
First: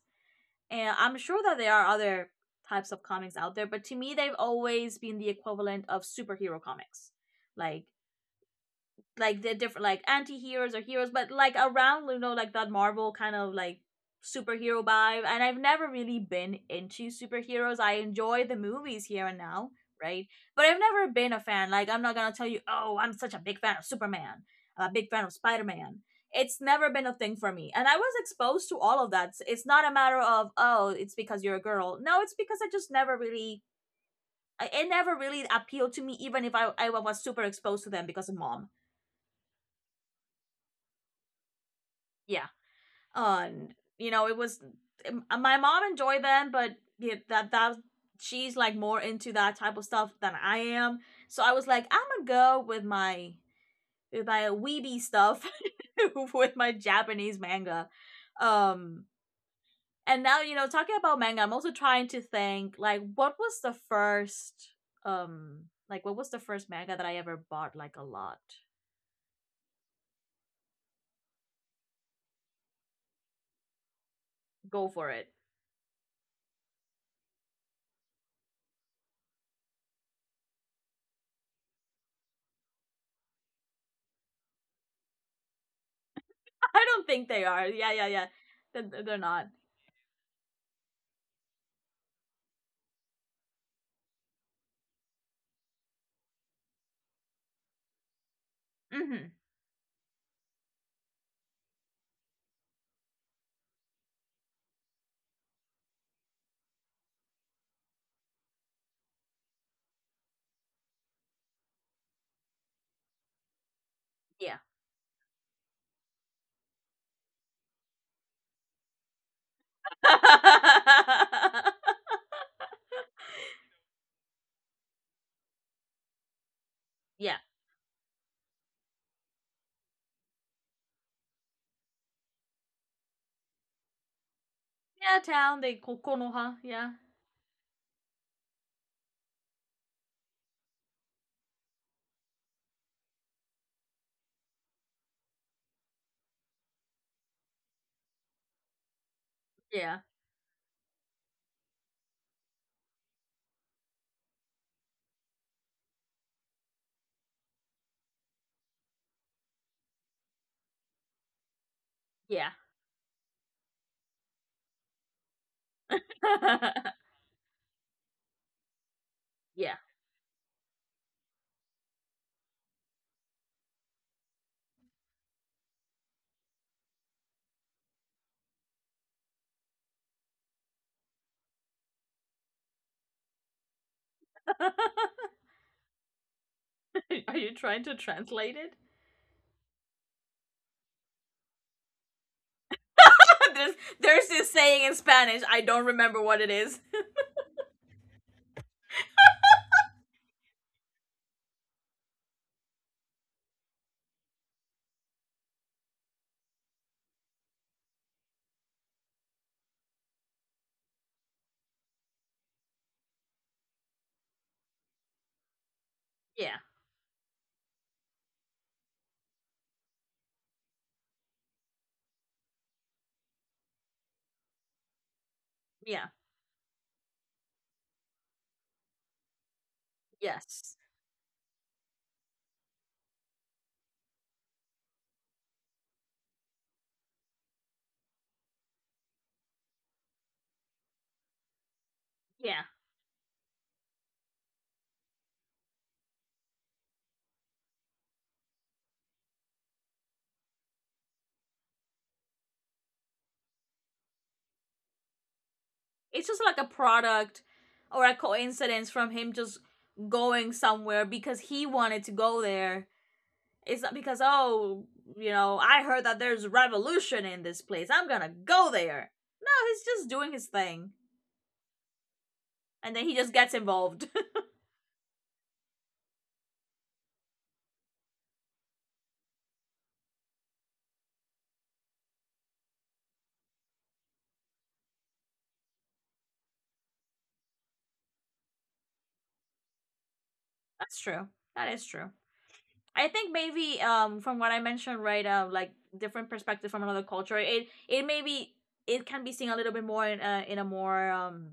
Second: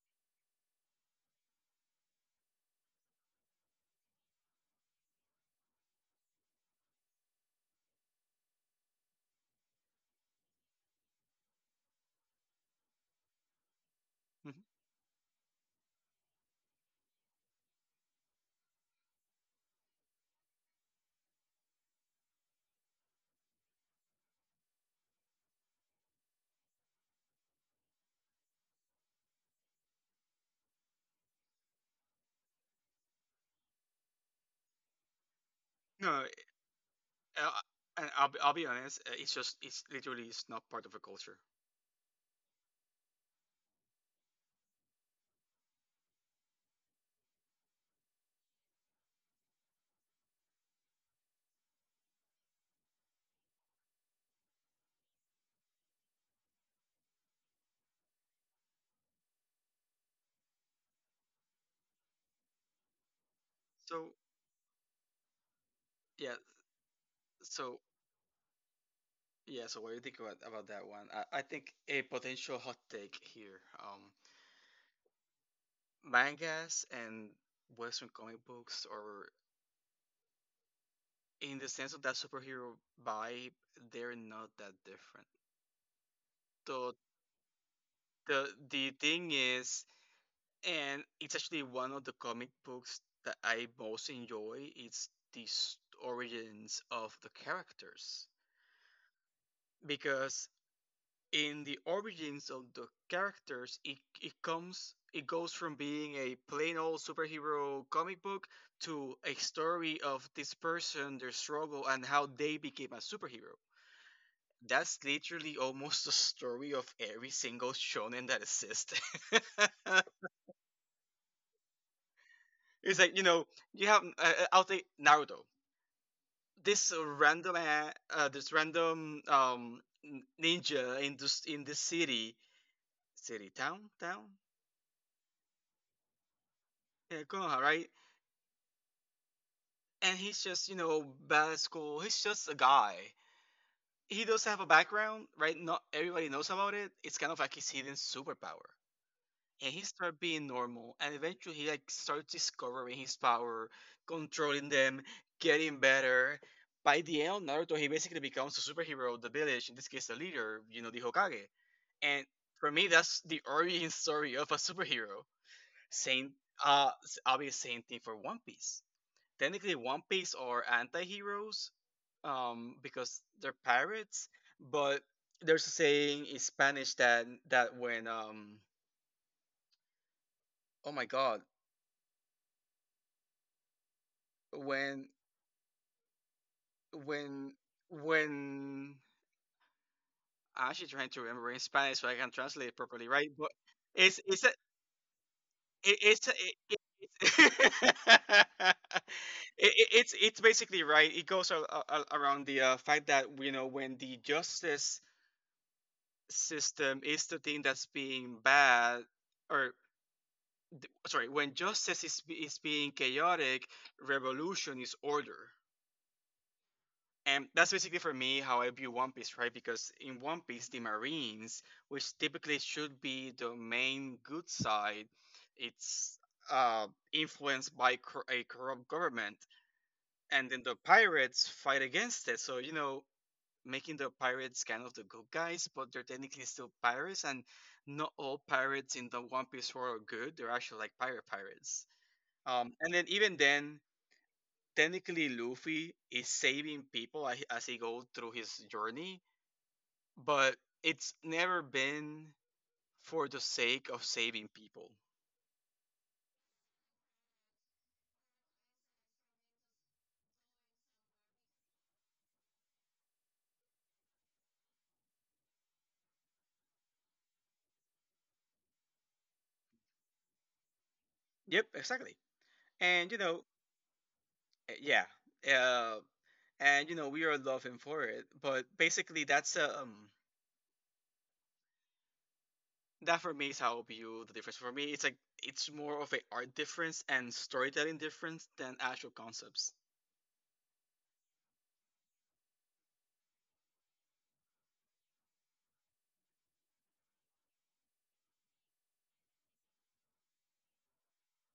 Speaker 2: and I'm sure that there are other types of comics out there, but to me, they've always been the equivalent of superhero comics. Like like the different like anti-heroes or heroes, but like around, you know, like that Marvel kind of like
Speaker 1: Mhm.
Speaker 2: superhero vibe. And I've never really been into superheroes. I enjoy the movies here and now, right? But I've never been a fan. Like, I'm not gonna tell you, oh, I'm such a big fan of Superman. I'm a big fan of Spider-Man. It's never been a thing for me, and I was exposed to all of that. It's not a matter of, oh, it's because you're a girl. No, it's because I just never really, it never really appealed to me,
Speaker 1: No,
Speaker 2: even if i, I was super
Speaker 1: uh,
Speaker 2: exposed to them
Speaker 1: and
Speaker 2: because
Speaker 1: I'll,
Speaker 2: of
Speaker 1: be- I'll be
Speaker 2: Mom.
Speaker 1: honest, uh, it's just it's literally it's not part of the culture.
Speaker 2: Yeah on. You know, it was my mom enjoyed them, but yeah, that that she's like more into that type of stuff than I am. So I was like, I'm gonna go with my with my weeby stuff, with my Japanese manga. Um, and now, you know, talking about manga, I'm also trying to think like, what was the
Speaker 1: So,
Speaker 2: first, um, like what was
Speaker 1: yeah.
Speaker 2: the first manga that I ever bought
Speaker 1: So
Speaker 2: like a lot?
Speaker 1: yeah. So what do you think about, about that one? I, I think a potential hot take here. Um,
Speaker 2: Go for it.
Speaker 1: mangas and Western comic books, or in the sense of that superhero vibe, they're not that different.
Speaker 2: I
Speaker 1: So
Speaker 2: don't think they are. Yeah, yeah, yeah.
Speaker 1: the the
Speaker 2: They're, they're
Speaker 1: thing
Speaker 2: not.
Speaker 1: is, and it's actually one of the comic books that I most enjoy. It's the s- origins of the characters,
Speaker 2: Hmm.
Speaker 1: because in the origins of the characters, it, it comes it goes from being a plain old superhero comic book to a story of this person, their struggle, and how they became a superhero.
Speaker 2: Yeah.
Speaker 1: That's literally almost the story of every single shonen that exists. It's like, you know, you have uh, uh, I'll take Naruto, this uh,
Speaker 2: yeah.
Speaker 1: random uh, uh, this random um ninja in this in this city city town town.
Speaker 2: Yeah, town, they ko- Konoha. Yeah.
Speaker 1: Yeah, Konoha, right? And he's just, you know, bad at school. He's just a guy. He does have a background, right? Not everybody knows about it. It's kind of like his hidden superpower. And he
Speaker 2: Yeah.
Speaker 1: started being normal, and eventually he like starts discovering his power, controlling them, getting better. By the end of Naruto, he basically becomes a superhero of the village. In this case, the leader, you know, the Hokage. And
Speaker 2: Yeah.
Speaker 1: for me, that's the origin story of a superhero. Same, uh, s- obvious same thing for One Piece.
Speaker 2: yeah.
Speaker 1: Technically One Piece are anti-heroes, um, because they're pirates. But there's a saying in Spanish that that when um oh my god, when
Speaker 2: Are you
Speaker 1: when
Speaker 2: trying to translate it?
Speaker 1: when I'm actually trying to remember in Spanish so I can translate it properly, right? But
Speaker 2: there's,
Speaker 1: it's
Speaker 2: there's
Speaker 1: it's
Speaker 2: this
Speaker 1: a
Speaker 2: saying in Spanish. I don't
Speaker 1: it,
Speaker 2: remember
Speaker 1: it's a,
Speaker 2: what it
Speaker 1: it,
Speaker 2: is.
Speaker 1: it, it's it, it, it's it's basically, right. It goes a, a, a- around the uh, fact that, you know, when the justice system is the thing that's being bad, or sorry, when justice is, is being chaotic, revolution is order.
Speaker 2: Yeah.
Speaker 1: And that's basically, for me, how I view One Piece, right? Because in One Piece, the marines, which typically should be the main good side,
Speaker 2: Yeah.
Speaker 1: it's uh, influenced by cor- a corrupt government, and then the
Speaker 2: Yes.
Speaker 1: pirates fight against it. So, you know, making the pirates kind of the good guys, but they're technically still pirates, and not all pirates in the One Piece world are good. They're actually like pirate pirates.
Speaker 2: Yeah.
Speaker 1: Um, and then even then, technically Luffy is saving people as as he goes through his journey, but it's never been for the sake of saving people.
Speaker 2: It's just like a product or a coincidence from him just going somewhere because he wanted to go there. It's not because, oh, you know, I heard that there's revolution in this place. I'm gonna go there. No, he's just doing his thing.
Speaker 1: Yep, exactly.
Speaker 2: And then
Speaker 1: And you
Speaker 2: he just
Speaker 1: know,
Speaker 2: gets involved.
Speaker 1: eh, yeah, uh, and you know, we are loving for it, but basically that's a um, that, for me, is how I view the difference. For me, it's like it's more of a art difference and storytelling difference than actual concepts.
Speaker 2: That's true. That is true. I think maybe um from what I mentioned, right, um, like different perspective from another culture, it it maybe it can be seen a little bit more in a in a more, um,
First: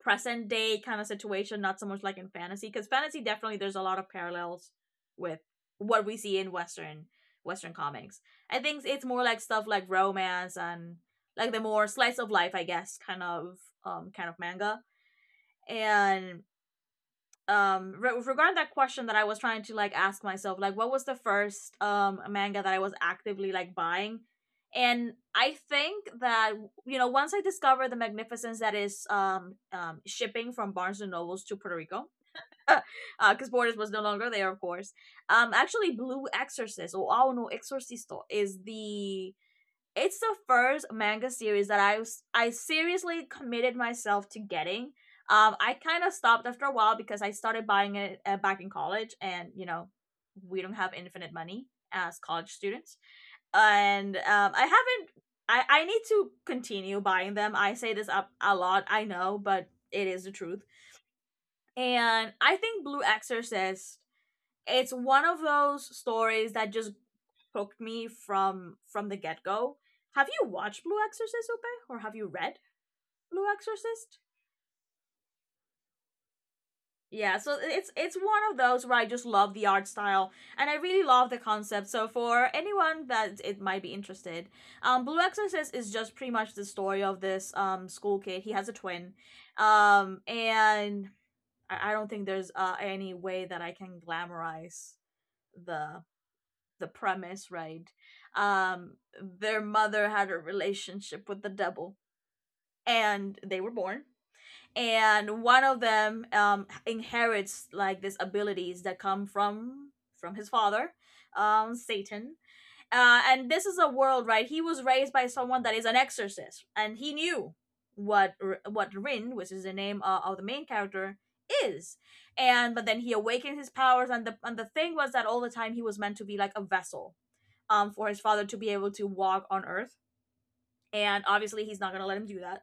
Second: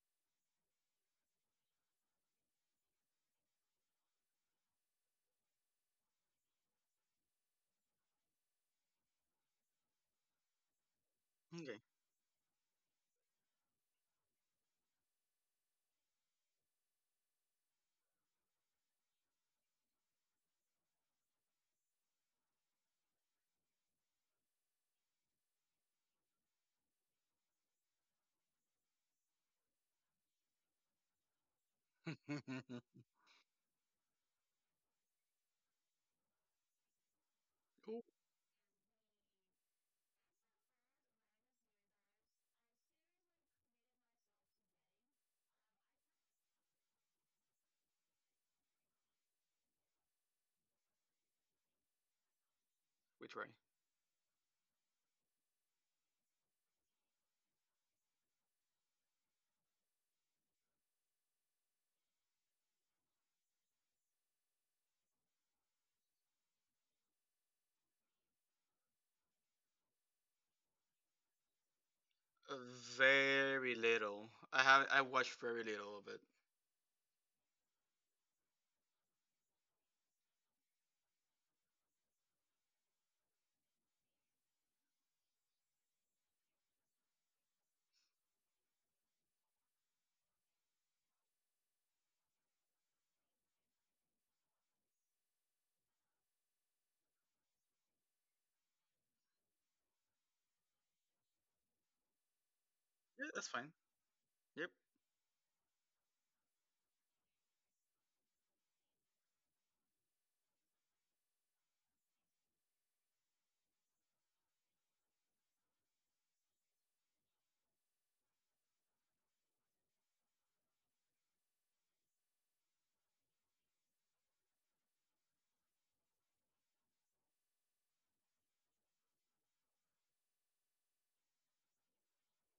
Speaker 2: present day kind of situation, not so much like in fantasy, because fantasy definitely there's a lot of parallels with what we see in Western Western comics. I think it's more like stuff like romance and like the
Speaker 1: Okay.
Speaker 2: more slice of life, I guess, kind of um kind of manga. And um re- with regard to that question that I was trying to like ask myself, like what was the first um manga that I was actively like buying. And I think that, you know, once I discovered the magnificence that is, um, um shipping from Barnes and Nobles to Puerto Rico, because uh, Borders was no longer there, of course. Um, actually Blue Exorcist or Ao no
Speaker 1: Ooh,
Speaker 2: Exorcisto is the it's the first manga series that I was I seriously committed myself to getting. Um, I kind of stopped after a while because I started buying it uh, back in college, and you know, we don't have infinite money as college students,
Speaker 1: which way?
Speaker 2: and um, I haven't. I I need to continue buying them. I say this up a lot, I know, but it is the truth. And I think Blue Exorcist. It's one of those stories that just hooked me from from the get go. Have you watched Blue Exorcist, Upe, or have you read
Speaker 1: Uh,
Speaker 2: Blue
Speaker 1: Very
Speaker 2: Exorcist?
Speaker 1: little. I have I watched very little of it.
Speaker 2: Yeah, so it's it's one of those where I just love the art style and I really love the concept. So for anyone that it might be interested, um, Blue Exorcist is just pretty much the story of this um school kid. He has a twin, um, and I, I don't think there's uh, any way that I can glamorize the the premise, right? Um, their mother had a relationship with the devil,
Speaker 1: Yeah,
Speaker 2: and
Speaker 1: that's
Speaker 2: they were
Speaker 1: fine.
Speaker 2: born.
Speaker 1: Yep,
Speaker 2: And one of them um, inherits like these abilities that come from from his father, um, Satan. Uh, and this is a world, right? He was raised by someone that is an exorcist, and he knew what what Rin, which is the name uh, of the main character, is. And but then he awakened his powers, and the and the thing was that all the time he was meant to be like a vessel um, for his father to be able to walk on Earth. And obviously, he's not gonna let him do that.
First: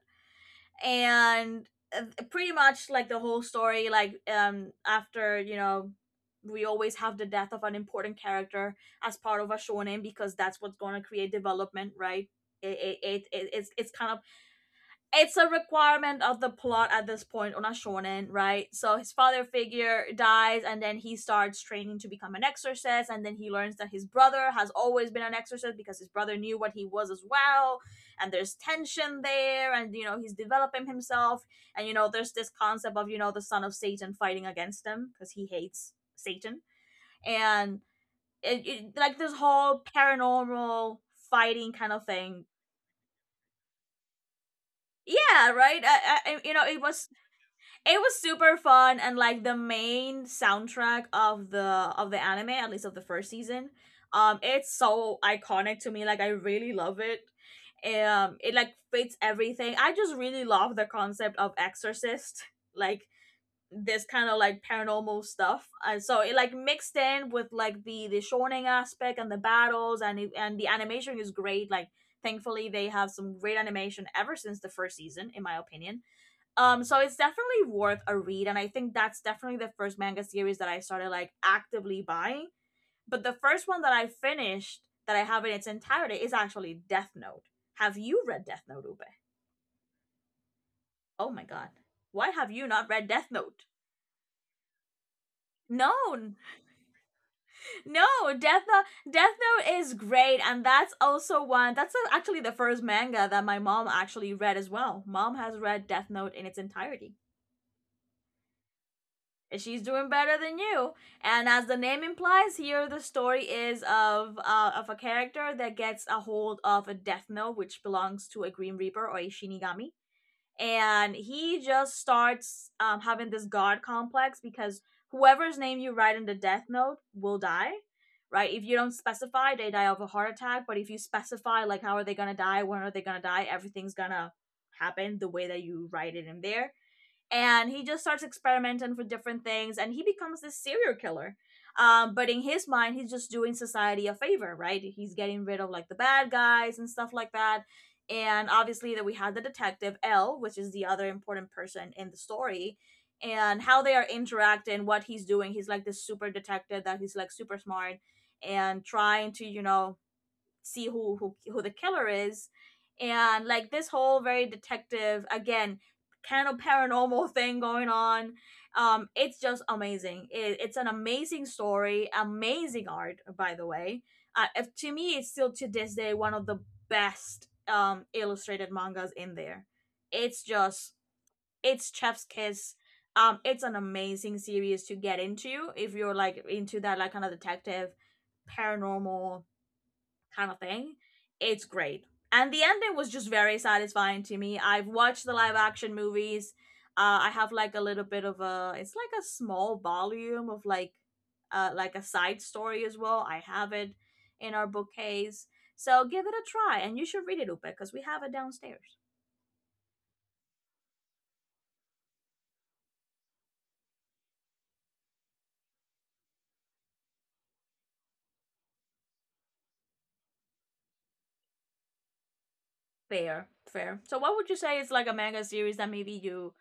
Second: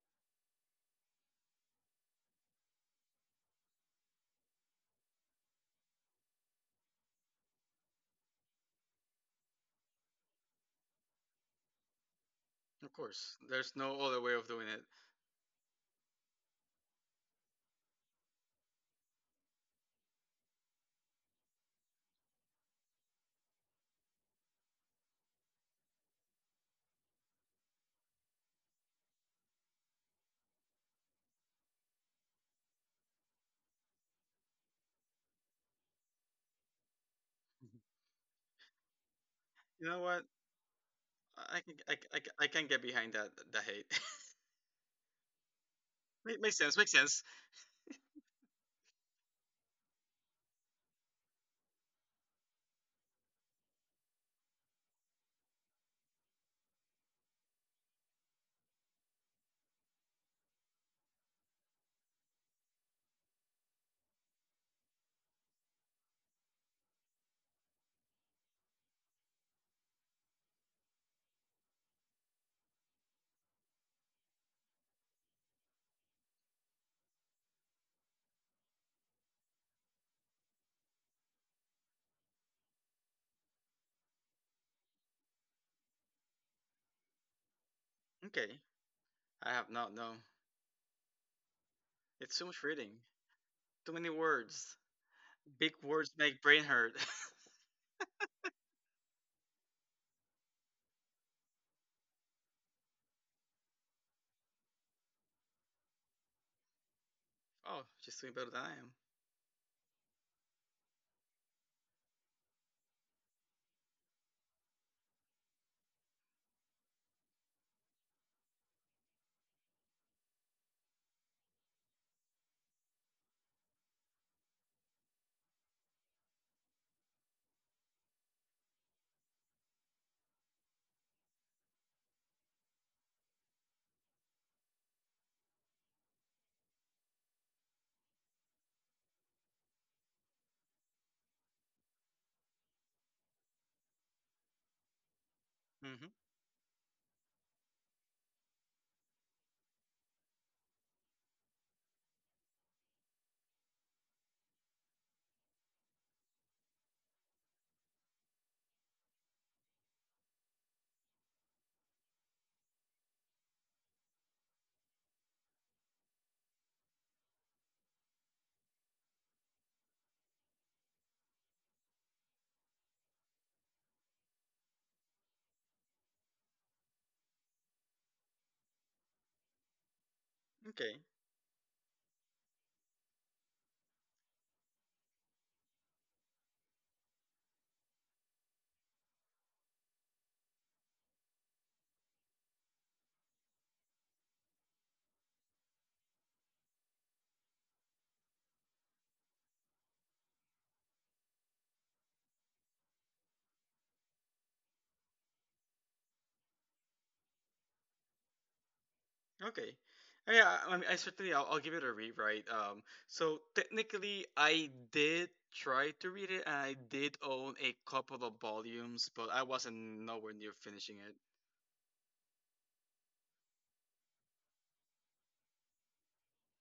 Speaker 2: And uh, pretty much like the whole story, like um, after you know, we always have the death of an important character as part of a shonen because that's what's gonna create development, right? It
Speaker 1: of
Speaker 2: it, it,
Speaker 1: course.
Speaker 2: it it's
Speaker 1: There's
Speaker 2: it's
Speaker 1: no
Speaker 2: kind of
Speaker 1: other way of doing it.
Speaker 2: it's a requirement of the plot at this point on a shonen, right? So his father figure dies, and then he starts training to become an exorcist, and then he learns that his brother has always been an exorcist because his brother knew what he was as well, and there's tension there, and you know he's developing himself, and you know there's this concept of you know the son of Satan fighting against him because he hates Satan, and it, it, like this whole
Speaker 1: You know what?
Speaker 2: paranormal
Speaker 1: I I
Speaker 2: fighting
Speaker 1: can
Speaker 2: kind
Speaker 1: I, c-
Speaker 2: of
Speaker 1: I, c-
Speaker 2: thing.
Speaker 1: I can get behind that that hate.
Speaker 2: Yeah, right. I, I,
Speaker 1: Make,
Speaker 2: you
Speaker 1: makes
Speaker 2: know,
Speaker 1: sense.
Speaker 2: it
Speaker 1: Makes
Speaker 2: was
Speaker 1: sense.
Speaker 2: it was super fun, and like the main soundtrack of the of the anime, at least of the first season, um it's so iconic to me. Like, I really love it. Um it like fits everything. I just really love the concept of exorcist, like this kind of like paranormal stuff. And so it like mixed in with like the the shonen aspect and the battles and it, and the animation is great. Like, thankfully they have some great animation ever since the first season, in my opinion. Um, so it's definitely worth a read, and I think that's definitely the first manga series that I started like actively buying. But the first one that I finished that I have in its entirety is actually Death Note. Have you read
Speaker 1: Okay.
Speaker 2: Death Note, Ube?
Speaker 1: I have not. No.
Speaker 2: Oh my god. Why
Speaker 1: It's too
Speaker 2: have
Speaker 1: much
Speaker 2: you not
Speaker 1: reading.
Speaker 2: read Death Note?
Speaker 1: Too many words. Big
Speaker 2: No,
Speaker 1: words make brain hurt.
Speaker 2: no, Death Note, Death Note is great, and that's also one. That's uh, actually the first manga that my mom actually read as well. Mom has read Death Note in its entirety.
Speaker 1: Oh, she's doing better than I am.
Speaker 2: She's doing better than you. And as the name implies here, the story is of uh, of a character that gets a hold of a death note, which belongs to a green reaper or a shinigami. And he just starts um, having this god complex, because whoever's name you write in the death note will die. Right, if you don't specify, they die of a heart attack, but if you specify like how are they gonna die, when are they gonna die, everything's gonna happen the way that you write it in there. And he just starts experimenting for different things, and he becomes this serial killer. Um, but in his mind, he's just doing society a favor, right? He's getting rid of like the
Speaker 1: Mm-hmm.
Speaker 2: bad guys and stuff like that. And obviously, that we had the detective L, which is the other important person in the story, and how they are interacting, what he's doing. He's like this super detective that he's like super smart, and trying to, you know, see who who who the killer is, and like this whole very detective again kind of paranormal thing going on. Um, it's just amazing. It, it's an amazing story, amazing art, by the way. Uh, if- to me, it's still to this day one of the best um illustrated mangas in there. It's just
Speaker 1: Okay.
Speaker 2: it's Chef's Kiss. Um, it's an amazing series to get into if you're like into that like kind of detective, paranormal, kind of thing. It's great. And the ending was just very satisfying to me. I've watched the live action movies. Uh, I have like a little bit of a it's like a small volume of like uh like a side story as well. I have it in our bookcase. So give it a try, and you should read it, Upe, because we have it downstairs.
Speaker 1: Okay. Uh, yeah, I, I I certainly I'll, I'll give it a read, right? Um, so technically, I did try to read it, and I did own a couple of volumes, but I wasn't nowhere near finishing it.
Speaker 2: Fair, fair. So what would you say is like a manga series that maybe you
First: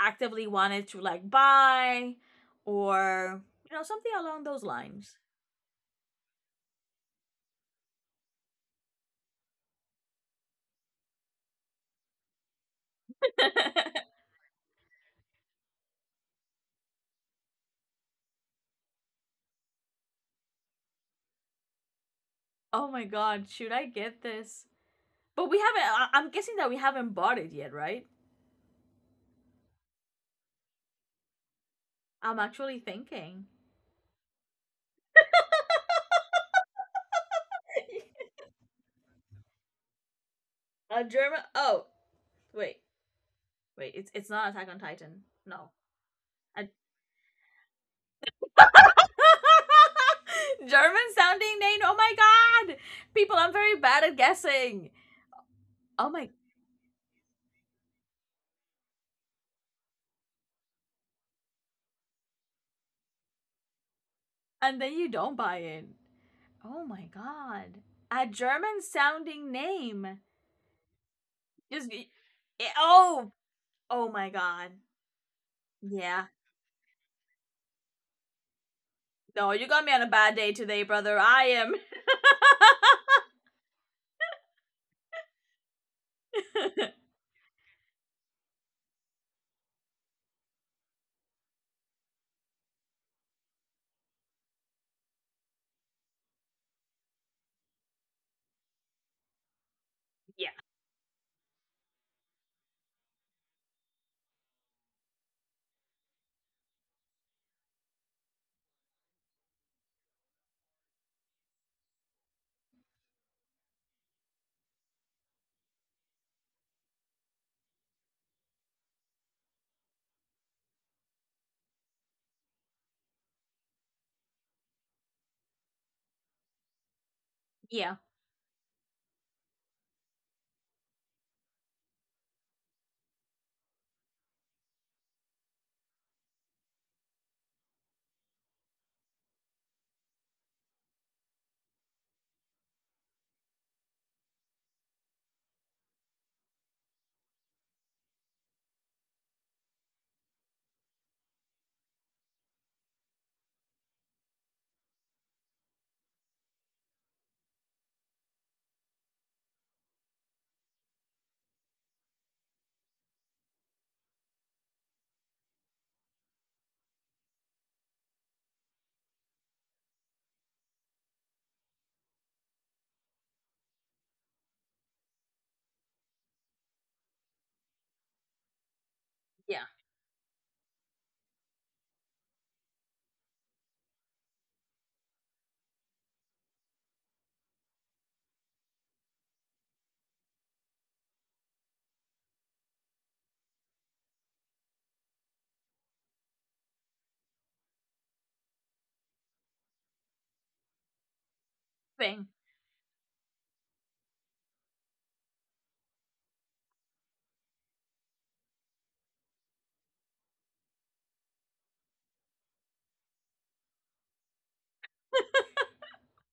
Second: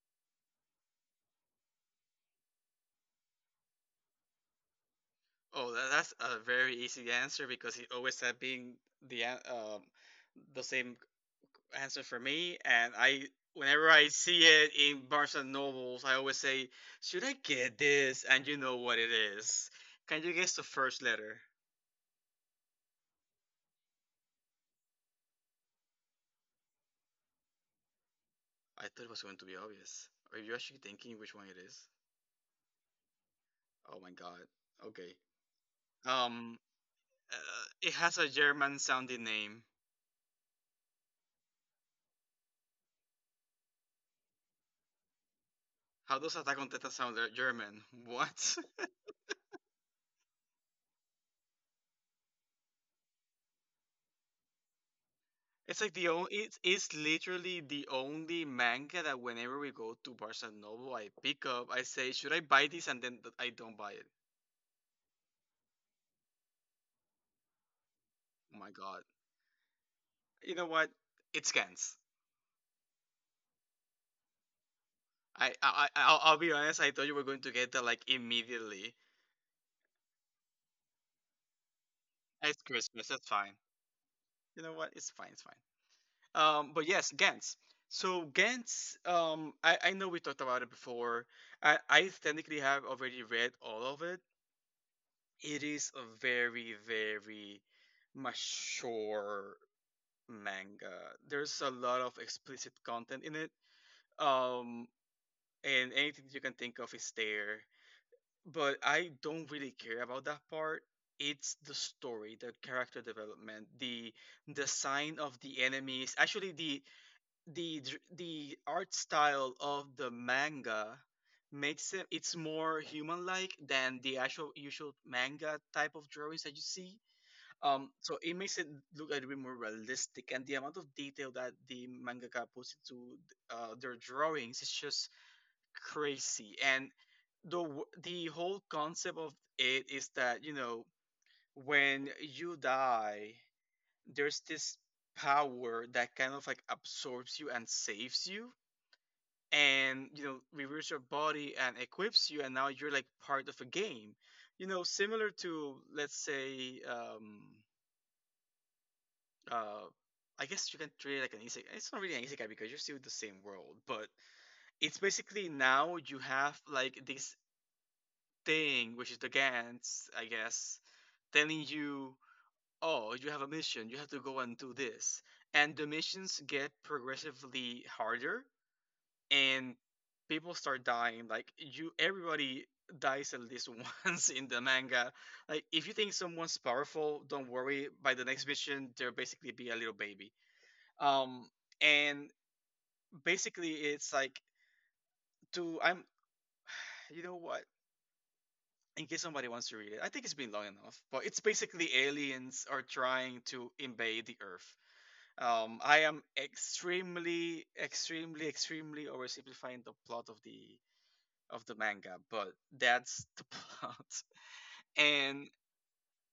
Speaker 2: actively wanted to like buy, or, you know, something along those lines?
Speaker 1: Oh, that, that's a very easy answer because he always had being the an- um the same answer for me, and I whenever I see it in Barnes and Nobles, I always say, "Should I get this?" And you know what it is. Can you guess the first letter?
Speaker 2: Oh my god, should I get this? But we haven't. I- I'm guessing that we haven't bought it yet, right?
Speaker 1: I thought it was going to be obvious. Are you actually thinking which one it is?
Speaker 2: I'm actually thinking.
Speaker 1: Oh my god. Okay. Um, uh, it has a German sounding name.
Speaker 2: A German. Oh, wait, wait. It's it's not Attack on Titan. No.
Speaker 1: How does Attack
Speaker 2: A-
Speaker 1: on Titan sound uh, German? What?
Speaker 2: German sounding name. Oh my god, people! I'm very bad at guessing.
Speaker 1: It's like the
Speaker 2: Oh my.
Speaker 1: only. It is literally the only manga that whenever we go to Barnes and Noble, I pick up. I say, should I buy this? And then th- I don't buy it.
Speaker 2: And then you don't buy it. Oh my god. A
Speaker 1: Oh my
Speaker 2: German
Speaker 1: god.
Speaker 2: sounding name.
Speaker 1: You know what? It
Speaker 2: Just.
Speaker 1: scans.
Speaker 2: Oh. Oh my god.
Speaker 1: I I I- I'll,
Speaker 2: Yeah.
Speaker 1: I'll be honest. I thought you were going to get that like immediately.
Speaker 2: No, you got me on a bad day today, brother. I am.
Speaker 1: It's Christmas. That's fine. You know what? It's fine. It's fine. Um, but yes, Gantz. So Gantz, um, I, I know we talked about it before. I, I technically have already read all of it. It is a very, very mature
Speaker 2: Yeah.
Speaker 1: manga. There's a lot of explicit content in it. Um, and anything you can think of is there. But I don't really care about that part. It's the story, the character development, the design of the enemies. Actually, the the dr- the art style of the manga makes it it's more human like than the actual usual manga type of drawings that you see, um
Speaker 2: Yeah.
Speaker 1: so it makes it look a little bit more realistic, and the amount of detail that the mangaka puts into uh, their drawings is just crazy. And the w- the whole concept of it is that, you know, when you die there's this power that kind of like absorbs you and saves you, and you know reviews your body and equips you, and now you're like part of a game, you know, similar to let's say um uh I guess you can treat it like an isekai. It's not really an isekai because you're still in the same world, but it's basically now you have like this thing, which is the Gans, I guess, telling you, oh, you have a mission, you have to go and do this. And the missions get progressively harder,
Speaker 2: Yeah.
Speaker 1: and people start dying. Like you, everybody dies at least once in the manga. Like if you think someone's powerful, don't worry. By the next mission, there'll basically be a little baby. Um, and basically it's like to I'm you know what, in case somebody wants to read it, I think it's been long enough. But it's basically
Speaker 2: Thing.
Speaker 1: aliens are trying to invade the Earth. Um, I am extremely, extremely, extremely oversimplifying the plot of the of the manga, but that's the plot. And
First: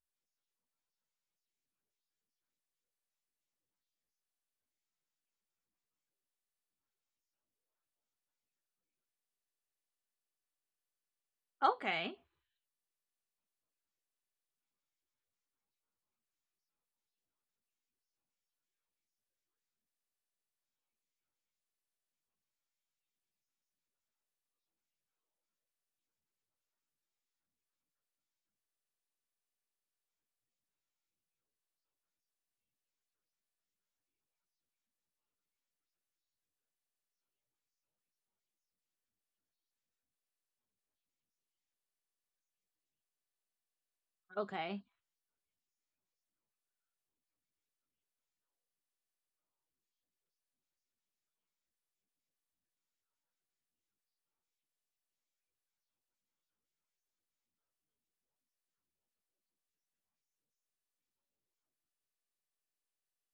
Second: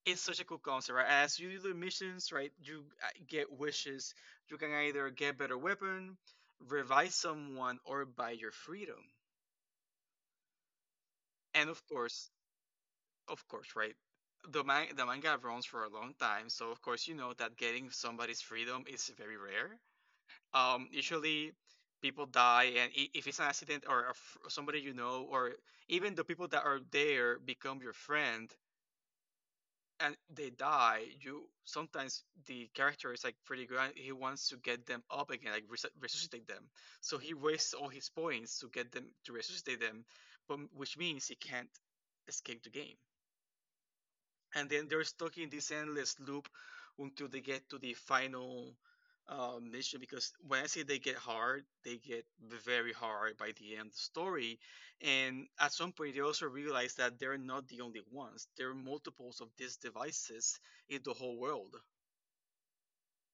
Speaker 1: it's such a cool concept, right? As you do the missions, right, you uh, get wishes. You can either get better weapon, revive someone, or buy your freedom. And of
Speaker 2: Okay.
Speaker 1: course, of course, right, the man the manga runs for a long time, so of course you know that getting somebody's freedom is very rare. Um, usually people die, and i- if it's an accident or a f- somebody you know, or even the people that are there become your friend, and they die. You sometimes the character is like pretty good and he wants to get them up again, like res- resuscitate them, so he wastes all his points to get them to resuscitate them, but which means he can't escape the game, and
Speaker 2: Okay.
Speaker 1: then they're stuck in this endless loop until they get to the final uh, mission. Because when I say they get hard, they get very hard by the end of the story. And at some point, they also realize that they're not the only ones. There are multiples of these devices in the whole world.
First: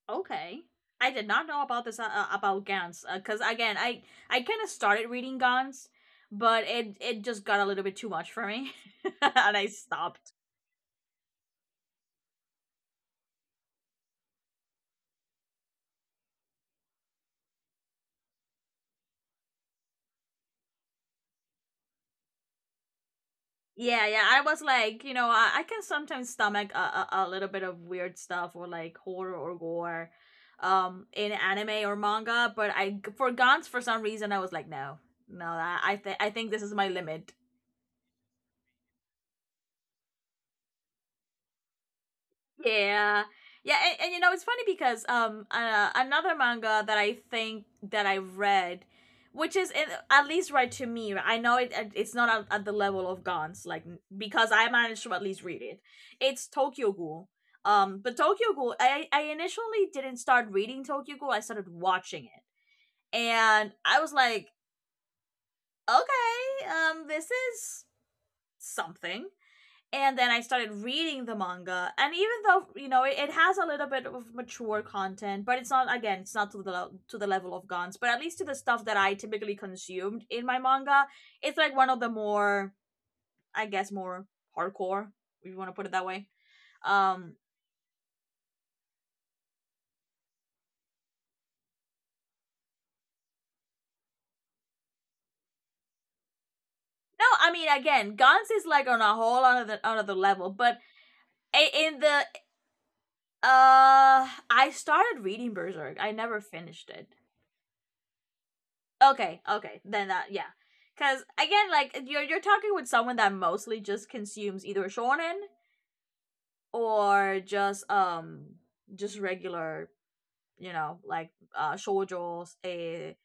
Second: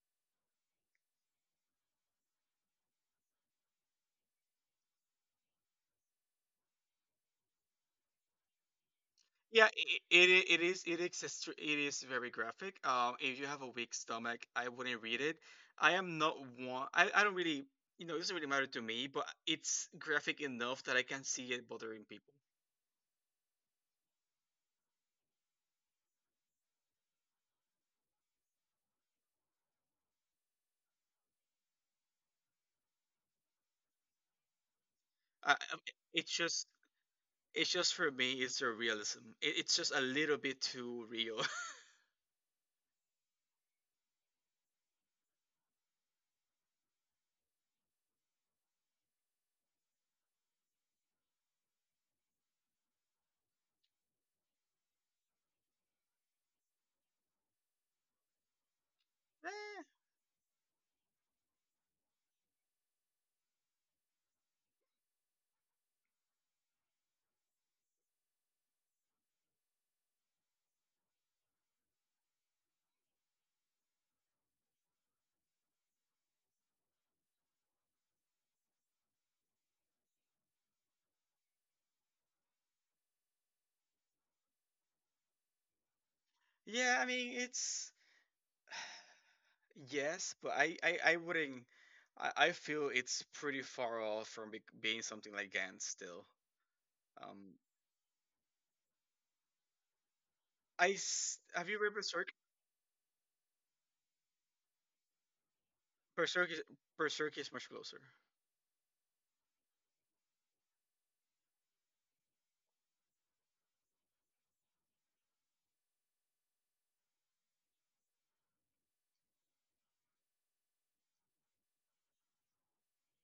Speaker 2: Okay. I did not know about this uh, uh, about Gans, because uh, again, I I kind of started reading Gans, but it it just got a little bit too much for me, and I
Speaker 1: Yeah, it, it
Speaker 2: stopped.
Speaker 1: it is it is extr- it is very graphic. Um, if you have a weak stomach, I wouldn't read it. I am not one. I, I don't really, you know, it doesn't really matter to me, but it's graphic enough that I can see it bothering people.
Speaker 2: Yeah, yeah. I was like, you know, I, I can sometimes stomach a, a, a little bit of weird stuff, or like horror or gore um in anime or manga, but I for Gantz for some reason I was like, no. No,
Speaker 1: I, I-
Speaker 2: I I, th- I
Speaker 1: it's
Speaker 2: think this
Speaker 1: just
Speaker 2: is my limit.
Speaker 1: it's just for me, it's the realism. It, it's just a little bit too real.
Speaker 2: Yeah. Yeah, and, and you know, it's funny because um uh, another manga that I think that I read which is in- at least right to me. Right? I know it it- it's not at, at the level of Gans, like because I managed to at least read it. It's Tokyo Ghoul. Um, but Tokyo Ghoul, I I
Speaker 1: Eh,
Speaker 2: initially didn't start reading Tokyo Ghoul. I started watching it, and I was like, okay, um, this is something, and then I started reading the manga. And even though you know it, it has a little bit of mature content, but it's not again it's not to the to the level of Guns, but at least to the stuff that I typically consumed in my manga, it's like one of the more I guess more hardcore, if you want to put it that way.
Speaker 1: yeah, I mean
Speaker 2: Um,
Speaker 1: it's yes, but I I, I wouldn't. I, I feel it's pretty far off from be- being something like Gantz still.
Speaker 2: no, I
Speaker 1: Um.
Speaker 2: mean again, Guns is like on a whole other other level, but
Speaker 1: I s- have you read
Speaker 2: in the
Speaker 1: Berserk?
Speaker 2: uh, I started reading Berserk. I never
Speaker 1: Berserk is
Speaker 2: finished it.
Speaker 1: Berserk is much closer.
Speaker 2: Okay, okay, then that yeah. Cause again, like you're you're talking with someone that mostly just consumes either shonen, or just um just regular, you know, like uh shoujo, a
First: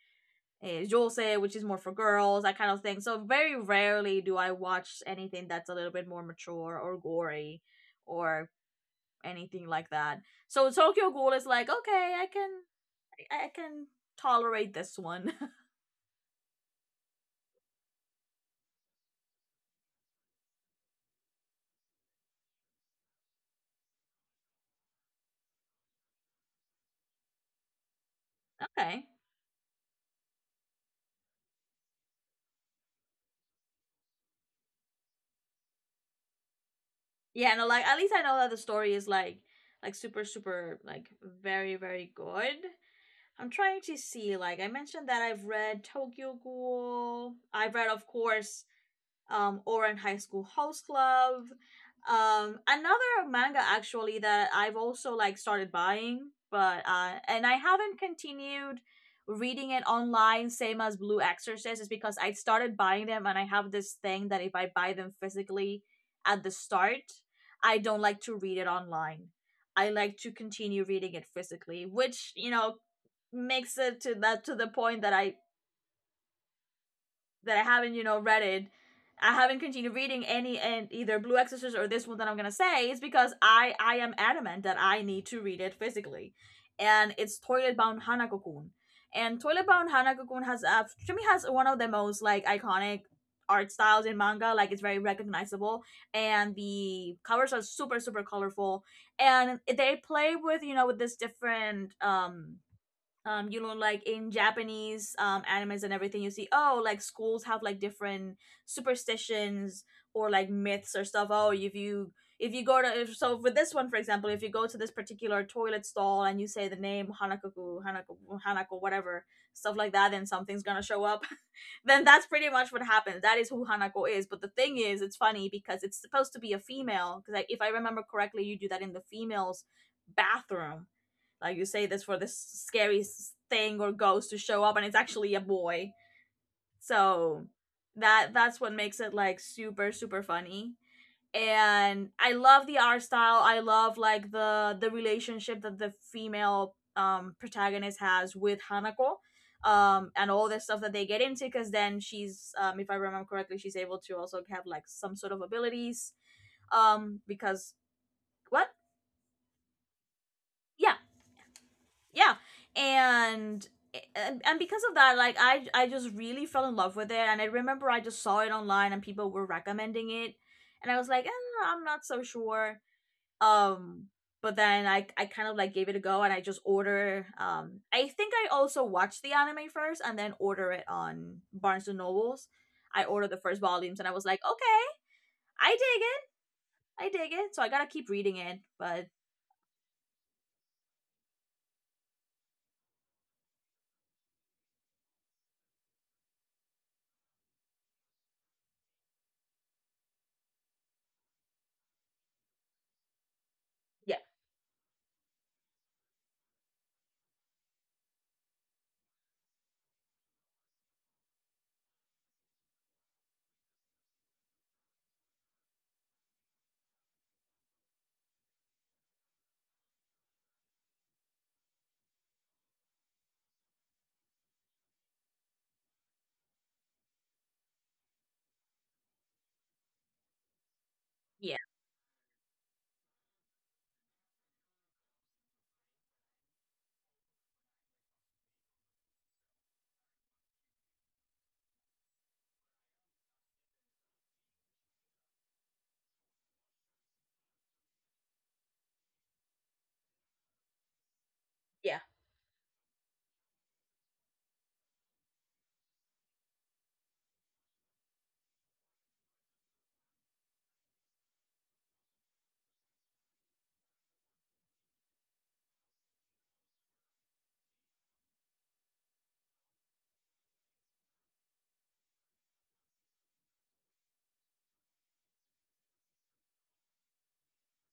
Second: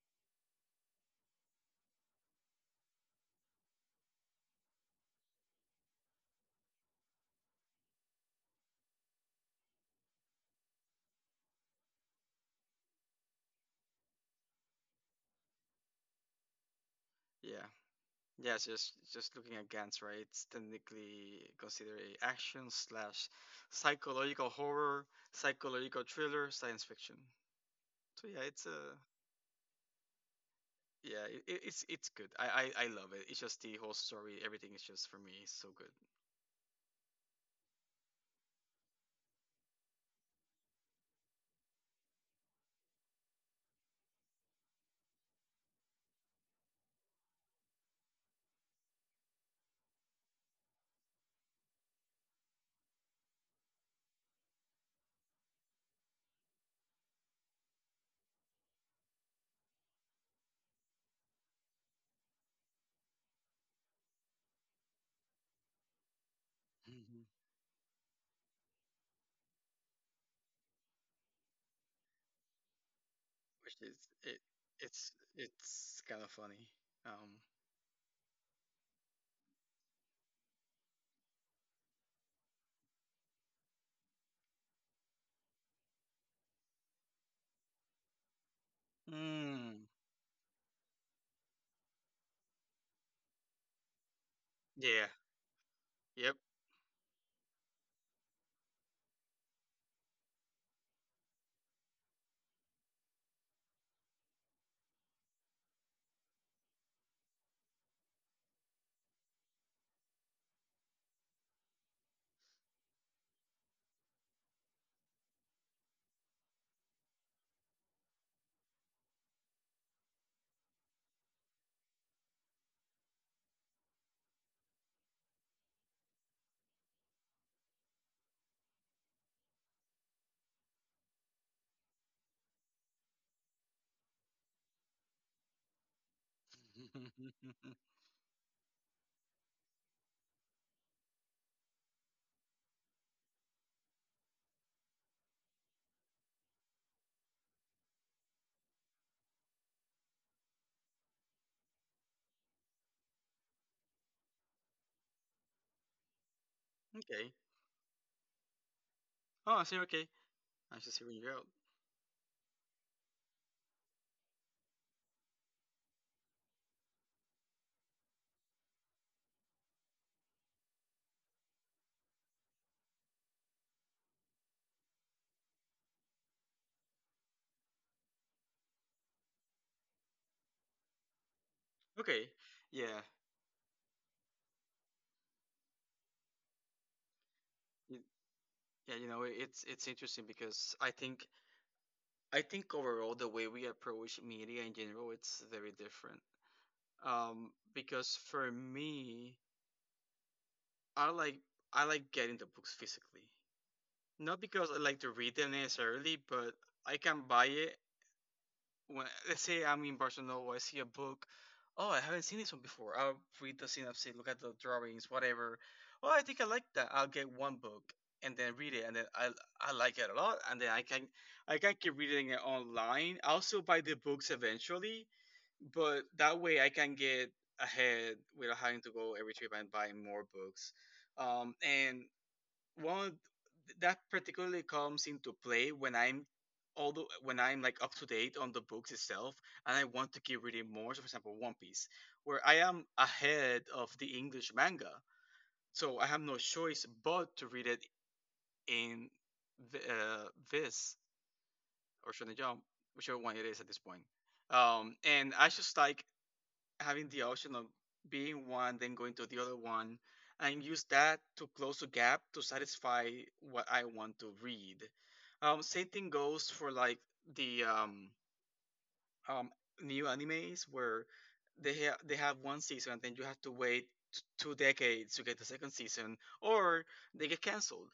Speaker 2: a josei, which is more for girls, that kind of thing. So very rarely do I watch anything that's a little bit more mature or gory or anything like that. So Tokyo Ghoul is like, okay, I can I can tolerate this one.
Speaker 1: Yeah. Yeah, it's just just looking at Gantz, right? It's technically considered a action slash psychological horror, psychological thriller, science fiction. So yeah, it's a
Speaker 2: Okay.
Speaker 1: yeah, it, it- it's it's good. I, I I love it. It's just the whole story, everything is just for me so good.
Speaker 2: Yeah, no, like at least I know that the story is like like super super like very very good. I'm trying to see, like I mentioned that I've read Tokyo Ghoul, I've read, of course, um, or in High School House Club. Um, another manga actually that I've also like started buying, but uh, and I haven't continued reading it online, same as Blue Exorcist, is because I started buying them, and I have this thing that if I buy them physically at the start,
Speaker 1: Mhm.
Speaker 2: I don't like to read it online. I like to continue reading it physically, which you know
Speaker 1: Which
Speaker 2: makes
Speaker 1: is
Speaker 2: it to
Speaker 1: it
Speaker 2: that to the point
Speaker 1: it's
Speaker 2: that I
Speaker 1: it's kind of funny. Um.
Speaker 2: that I haven't, you know, read it. I haven't continued reading any and either Blue Exorcist or this one that I'm gonna say is because I I am adamant that I need to read it physically, and it's Toilet Bound Hanako-kun, and Toilet
Speaker 1: Mm,
Speaker 2: Bound Hanako-kun has, uh, to me, has one of the most like iconic art styles in manga. Like, it's very
Speaker 1: yeah.
Speaker 2: recognizable,
Speaker 1: Yep.
Speaker 2: and the covers are super super colorful, and they play with, you know, with this different um um you know, like in Japanese um animes and everything, you see, oh, like schools have like different superstitions or like myths or stuff. Oh, if you if you go to if, so for this one, for example, if you go to this particular toilet stall and you say the name, hanakoku hanako Hanako, whatever, stuff like that, then something's gonna show up. Then that's pretty much what happens. That is who Hanako is. But the thing is, it's funny because, it's supposed to be a female because, like, if I remember correctly, you do that in the female's bathroom, like you say this for this scary thing or ghost to show up, and it's actually a boy. So that that's what makes it like super super funny. And I love the art style. I love like the the relationship that the female um protagonist has with Hanako, um and all the stuff that they get into, because then she's, um, if I remember correctly, she's able to also have like some sort of abilities, um
Speaker 1: Okay.
Speaker 2: because what
Speaker 1: Oh, I see. Okay, I'm
Speaker 2: yeah,
Speaker 1: just hearing you out.
Speaker 2: yeah, and and and because of that, like i i just really fell in love with it. And I remember, I just saw it online and people were recommending it, and I was like, eh, I'm not so sure. um but then i i kind of like gave it a go, and I just order, um I think I also watched the anime first, and then order it on Barnes and
Speaker 1: Okay,
Speaker 2: Nobles.
Speaker 1: yeah,
Speaker 2: I ordered the first volumes and I was like, okay, I dig it, I dig it, so I gotta
Speaker 1: y-
Speaker 2: keep reading it
Speaker 1: yeah. You
Speaker 2: but...
Speaker 1: know, it's it's interesting because I think I think overall the way we approach media in general, it's very different. Um, because for me, I like I like getting the books physically,
Speaker 2: Yeah.
Speaker 1: not because I like to read them necessarily, but I can buy it when, let's say, I'm in Barcelona, I see a book. Oh, I haven't seen this one before. I'll read the synopsis, look at the drawings, whatever. Oh, I think I like that. I'll get one book and then read it, and then I I like it a lot, and then I can I can keep reading it online. I'll still buy the books eventually, but that way I can get ahead without having to go every trip and buy more books. Um,
Speaker 2: Yeah.
Speaker 1: and one that particularly comes into play when I'm although when I'm like up to date on the books itself and I want to keep reading more, so for example One Piece, where I am ahead of the English manga. So I have no choice but to read it in the, uh, this
Speaker 2: Yeah.
Speaker 1: or Shonen Jump, whichever one it is at this point. Um, and I just like having the option of being one, then going to the other one, and use that to close a gap to satisfy what I want to read. Um, same thing goes for like the um, um, new animes where they ha- they have one season and then you have to wait t- two decades to get the second season, or they get canceled.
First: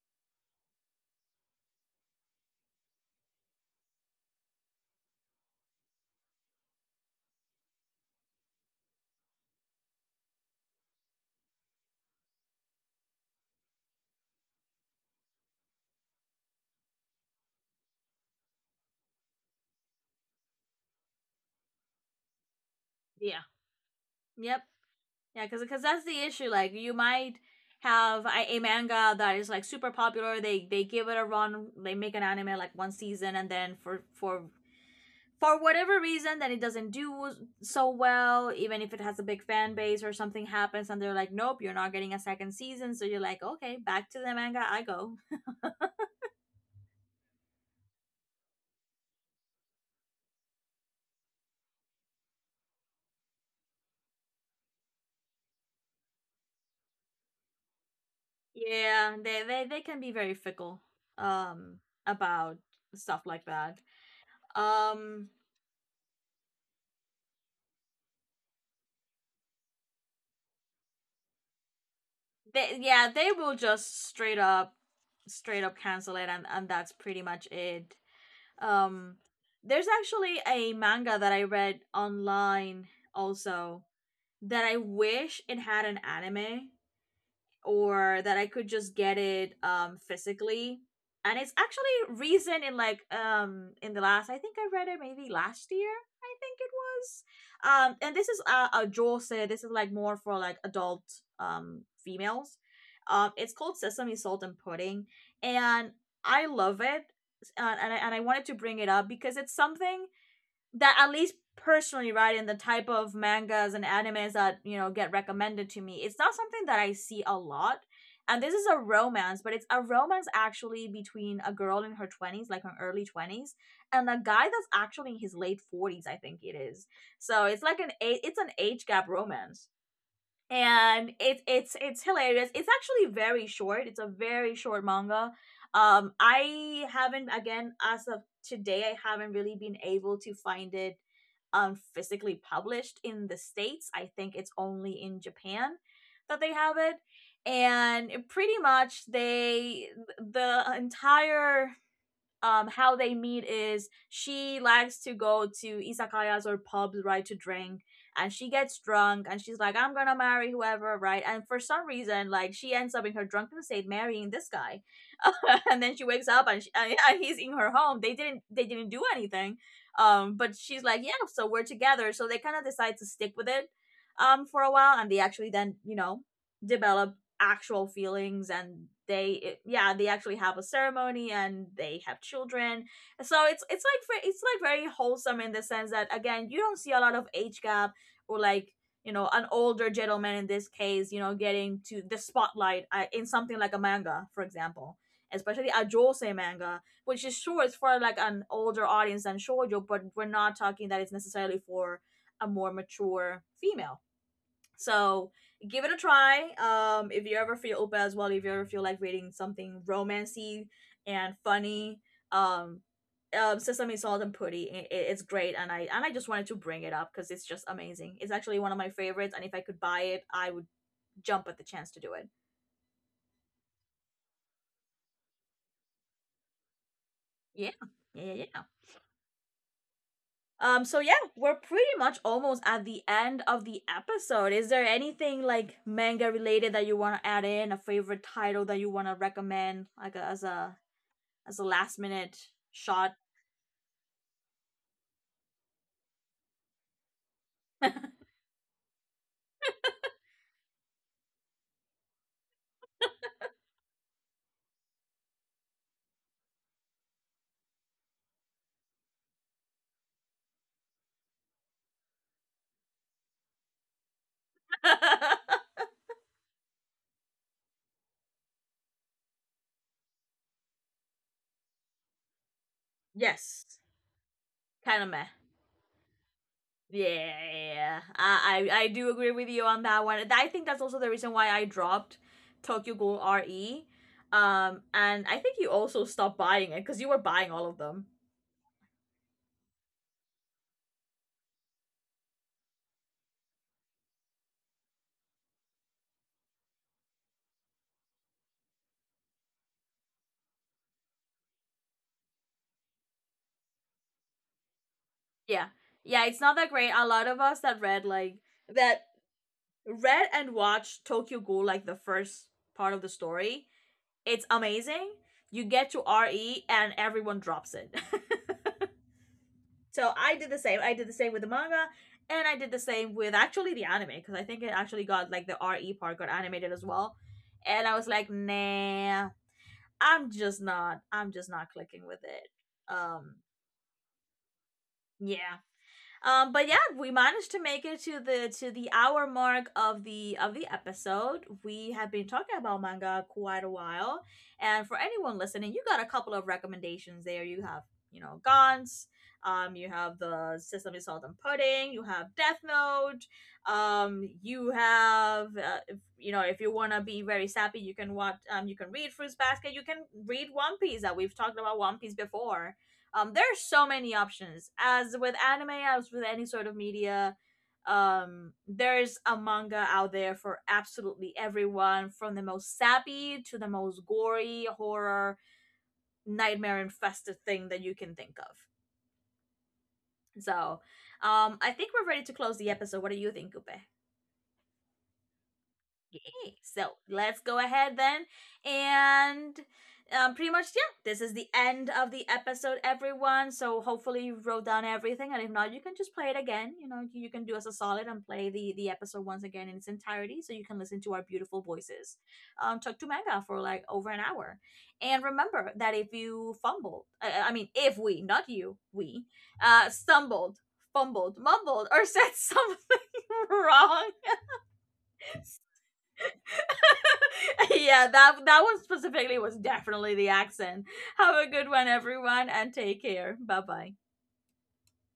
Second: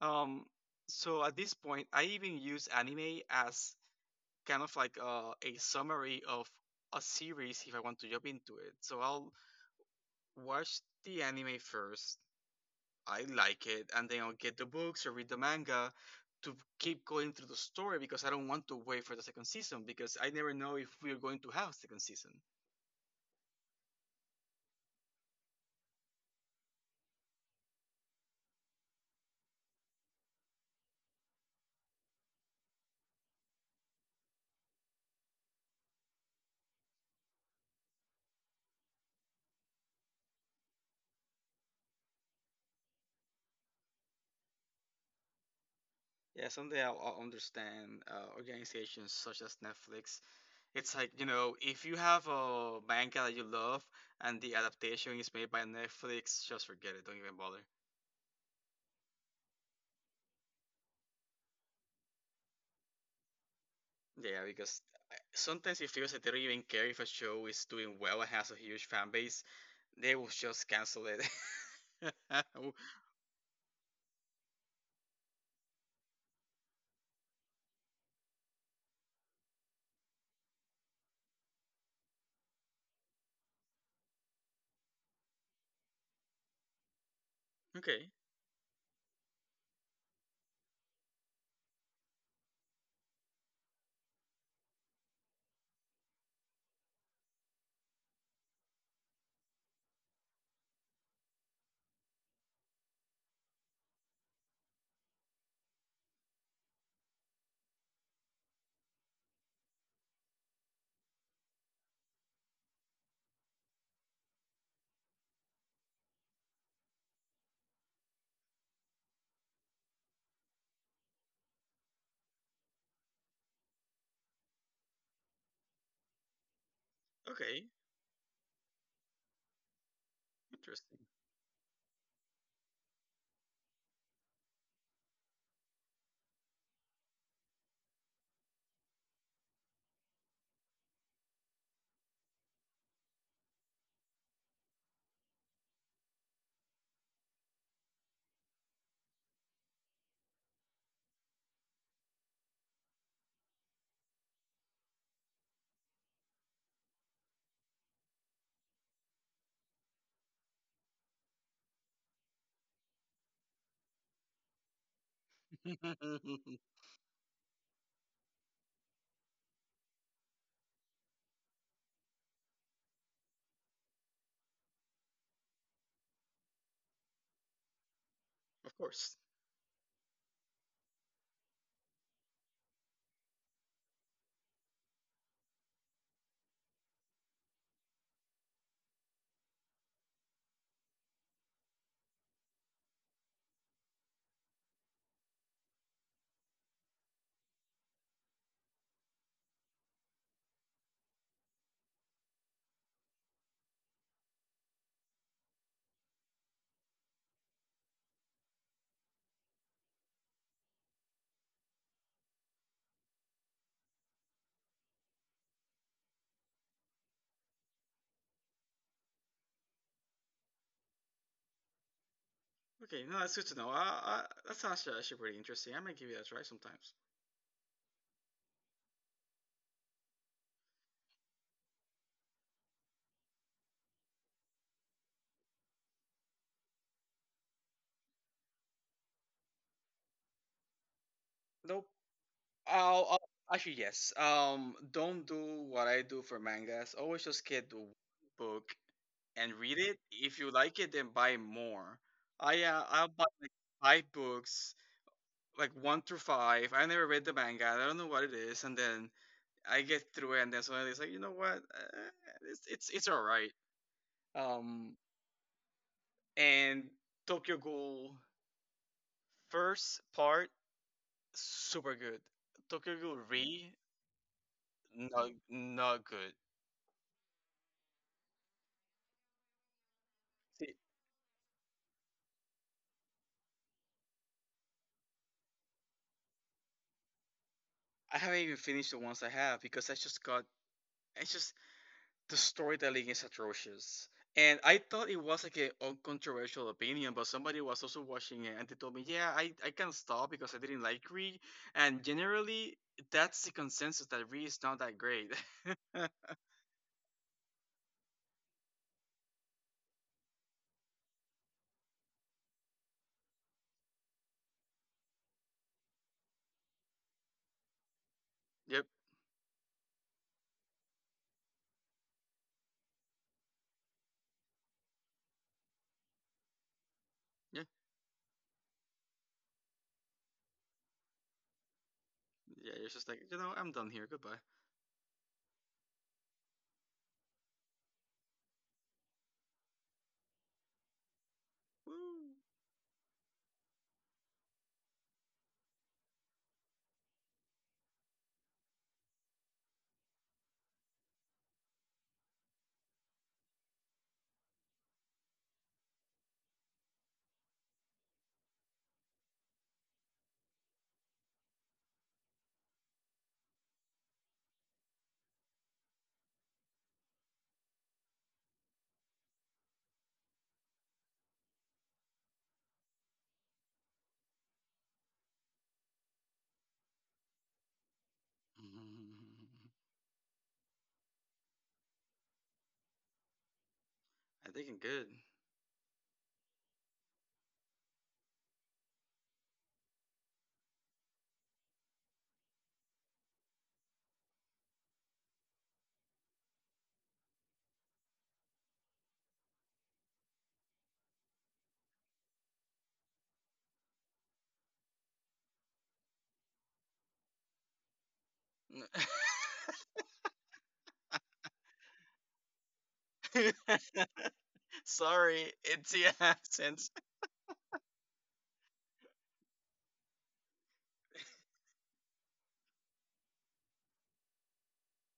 Speaker 1: Um, so at this point, I even use anime as kind of like uh, a summary of a series if I want to jump into it. So I'll watch the anime first. I like it, and then I'll get the books or read the manga to keep going through the story because I don't want to wait for the second season because I never know if we're going to have second season.
Speaker 2: Yeah. Yep. Yeah, because, cause that's the issue. Like you might have a, a manga that is like super popular. They they give it a run. They make an anime like one season, and then for for for whatever reason, then it doesn't do so well. Even if it has a big fan base or something happens, and they're like, nope, you're not getting a second season. So you're like, okay, back to the manga I go.
Speaker 1: Yeah, someday I'll, I'll understand uh, organizations such as Netflix. It's like, you know, if you have a manga that you love and the adaptation is made by Netflix, just forget it. Don't even bother.
Speaker 2: Yeah, they they they can be very fickle um about stuff like that.
Speaker 1: Yeah, because I-
Speaker 2: Um.
Speaker 1: sometimes it feels that they don't even care if a show is doing well and has a huge fan base. They will just cancel it. Oh,
Speaker 2: They, yeah, they will just straight up, straight up cancel it, and and that's pretty much it. Um, there's actually a manga that I read online also that I wish it had an anime,
Speaker 1: okay,
Speaker 2: or that I could just get it um physically. And it's actually recent, in like, um in the last, I think I read it maybe last year, I think it was. Um and this is a, a jose, this is like more for like adult um females. Um, it's called Sesame Salt and Pudding, and I love it. And, and, I, and I wanted to bring it up because it's something that, at least personally, right, in the type of mangas and animes that, you know, get recommended to me, it's not something that I see a lot. And this is a romance, but it's a romance actually between a girl in her twenties, like her early twenties, and a guy that's actually in his late forties, I think it is. So it's
Speaker 1: okay,
Speaker 2: like an a- it's an age gap romance,
Speaker 1: interesting.
Speaker 2: and it's it's it's hilarious. It's actually very short. It's a very short manga. Um, I haven't, again, as of today, I haven't really been able to find it um physically published in the states. I think it's only in Japan that they have it, and pretty much they, the entire um how they meet is, she likes to go to izakayas or pubs, right, to drink, and she gets drunk and she's like, I'm gonna marry whoever, right, and for some reason like she ends up in her drunken state marrying this guy. And then she wakes up, and, she, and he's in her home. They didn't they didn't do anything, um, but she's like, yeah, so we're together, so they kind of decide to stick with it um for a while. And they actually then, you know, develop actual feelings,
Speaker 1: Of
Speaker 2: and
Speaker 1: course.
Speaker 2: they it, yeah, they actually have a ceremony and they have children. So it's it's like it's like very wholesome, in the sense that, again, you don't see a lot of age gap, or like, you know, an older gentleman in this case, you know, getting to the spotlight, uh, in something like a manga, for example, especially a josei manga, which is, sure, it's for like an older audience than shoujo, but we're not talking that it's necessarily for a more mature female. So give it a try. Um, if you ever feel open as well, if you ever feel like reading something romancy and funny, um, um, Sesame Salt and Putty, it it's great, and I and I just wanted to bring it up because it's just amazing. It's actually one of my favorites, and if I could buy it, I would jump at the chance to do it.
Speaker 1: Okay, no, that's good to know. Uh, uh, that sounds uh, actually pretty interesting. I might give it a try sometimes.
Speaker 2: Yeah, yeah, yeah, yeah. Um, so yeah, we're pretty much almost at the end of the episode. Is there anything like manga related that you want to add in? A favorite title that you want to recommend, like a, as a as a
Speaker 1: Nope.
Speaker 2: last minute
Speaker 1: I'll,
Speaker 2: shot.
Speaker 1: I'll actually yes. Um, don't do what I do for mangas. Always just get the one book and read it. If you like it, then buy more. I uh, I'll buy like five books, like one through five. I never read the manga. I don't know what it is. And then I get through it, and then suddenly it's like, you know what? Uh, it's it's it's all right. Um, and Tokyo Ghoul first part super good. Tokyo Ghoul Re
Speaker 2: Yes. Kind of
Speaker 1: not
Speaker 2: meh.
Speaker 1: not good.
Speaker 2: Yeah, I, I I do agree with you on that one. I think
Speaker 1: See,
Speaker 2: that's also the reason why I dropped Tokyo Ghoul RE. Um, and I think you also stopped buying it because you were buying all of them.
Speaker 1: I haven't even finished the ones I have because I just got I just the storytelling is atrocious. And I thought it was like an uncontroversial opinion, but somebody was also watching it and they told me, yeah, I, I can not stop because I didn't like Greed. And generally, that's the consensus that Reed is not that great.
Speaker 2: Yeah,
Speaker 1: Yep.
Speaker 2: yeah, it's not that great. A lot of us that read like that, read and watch Tokyo Ghoul, like the first part of the story, it's amazing. You get to RE and everyone drops it.
Speaker 1: Yeah.
Speaker 2: So I did the same. I did the same with the manga, and I did the same with actually the anime, because I think it actually got, like the RE part got animated as well. And I was like, nah, I'm just not I'm just not clicking with it.
Speaker 1: Yeah. You're just like, you
Speaker 2: Um,
Speaker 1: know, I'm done here. Goodbye.
Speaker 2: yeah. Um, but yeah, we managed to make it to the to the hour mark of the of the episode. We have
Speaker 1: Woo.
Speaker 2: been talking about manga quite a while, and for anyone listening, you got a couple of recommendations there. You have, you know, Gantz, um, you have the System of Salt and Pudding, you have Death Note, um, you have, uh, if, you know, if you want to be very sappy, you can watch, um, you can read Fruits Basket, you can read One Piece. That, we've talked about One Piece before. Um, there are so many options. As with anime, as with any sort of media, um, there's a manga out there for absolutely everyone, from the most sappy to the most gory, horror, nightmare infested thing that you can think of. So, um, I think we're ready to close the episode. What do you think, Upe?
Speaker 1: I think
Speaker 2: Okay, so let's go ahead then. And um, pretty much, yeah, this is the end of the episode, everyone. So hopefully you wrote down everything. And if not, you can just play it again. You know, you can do us a solid and play the, the episode once again in its entirety, so you can listen to our beautiful voices um, talk to manga for like over an hour. And remember that if you fumbled, I, I mean, if we, not you, we, uh, stumbled, fumbled, mumbled, or said something
Speaker 1: I'm good.
Speaker 2: wrong.
Speaker 1: Sorry, it's the accent.
Speaker 2: Yeah, that that one specifically was definitely the accent. Have a good one, everyone, and take care. Bye bye.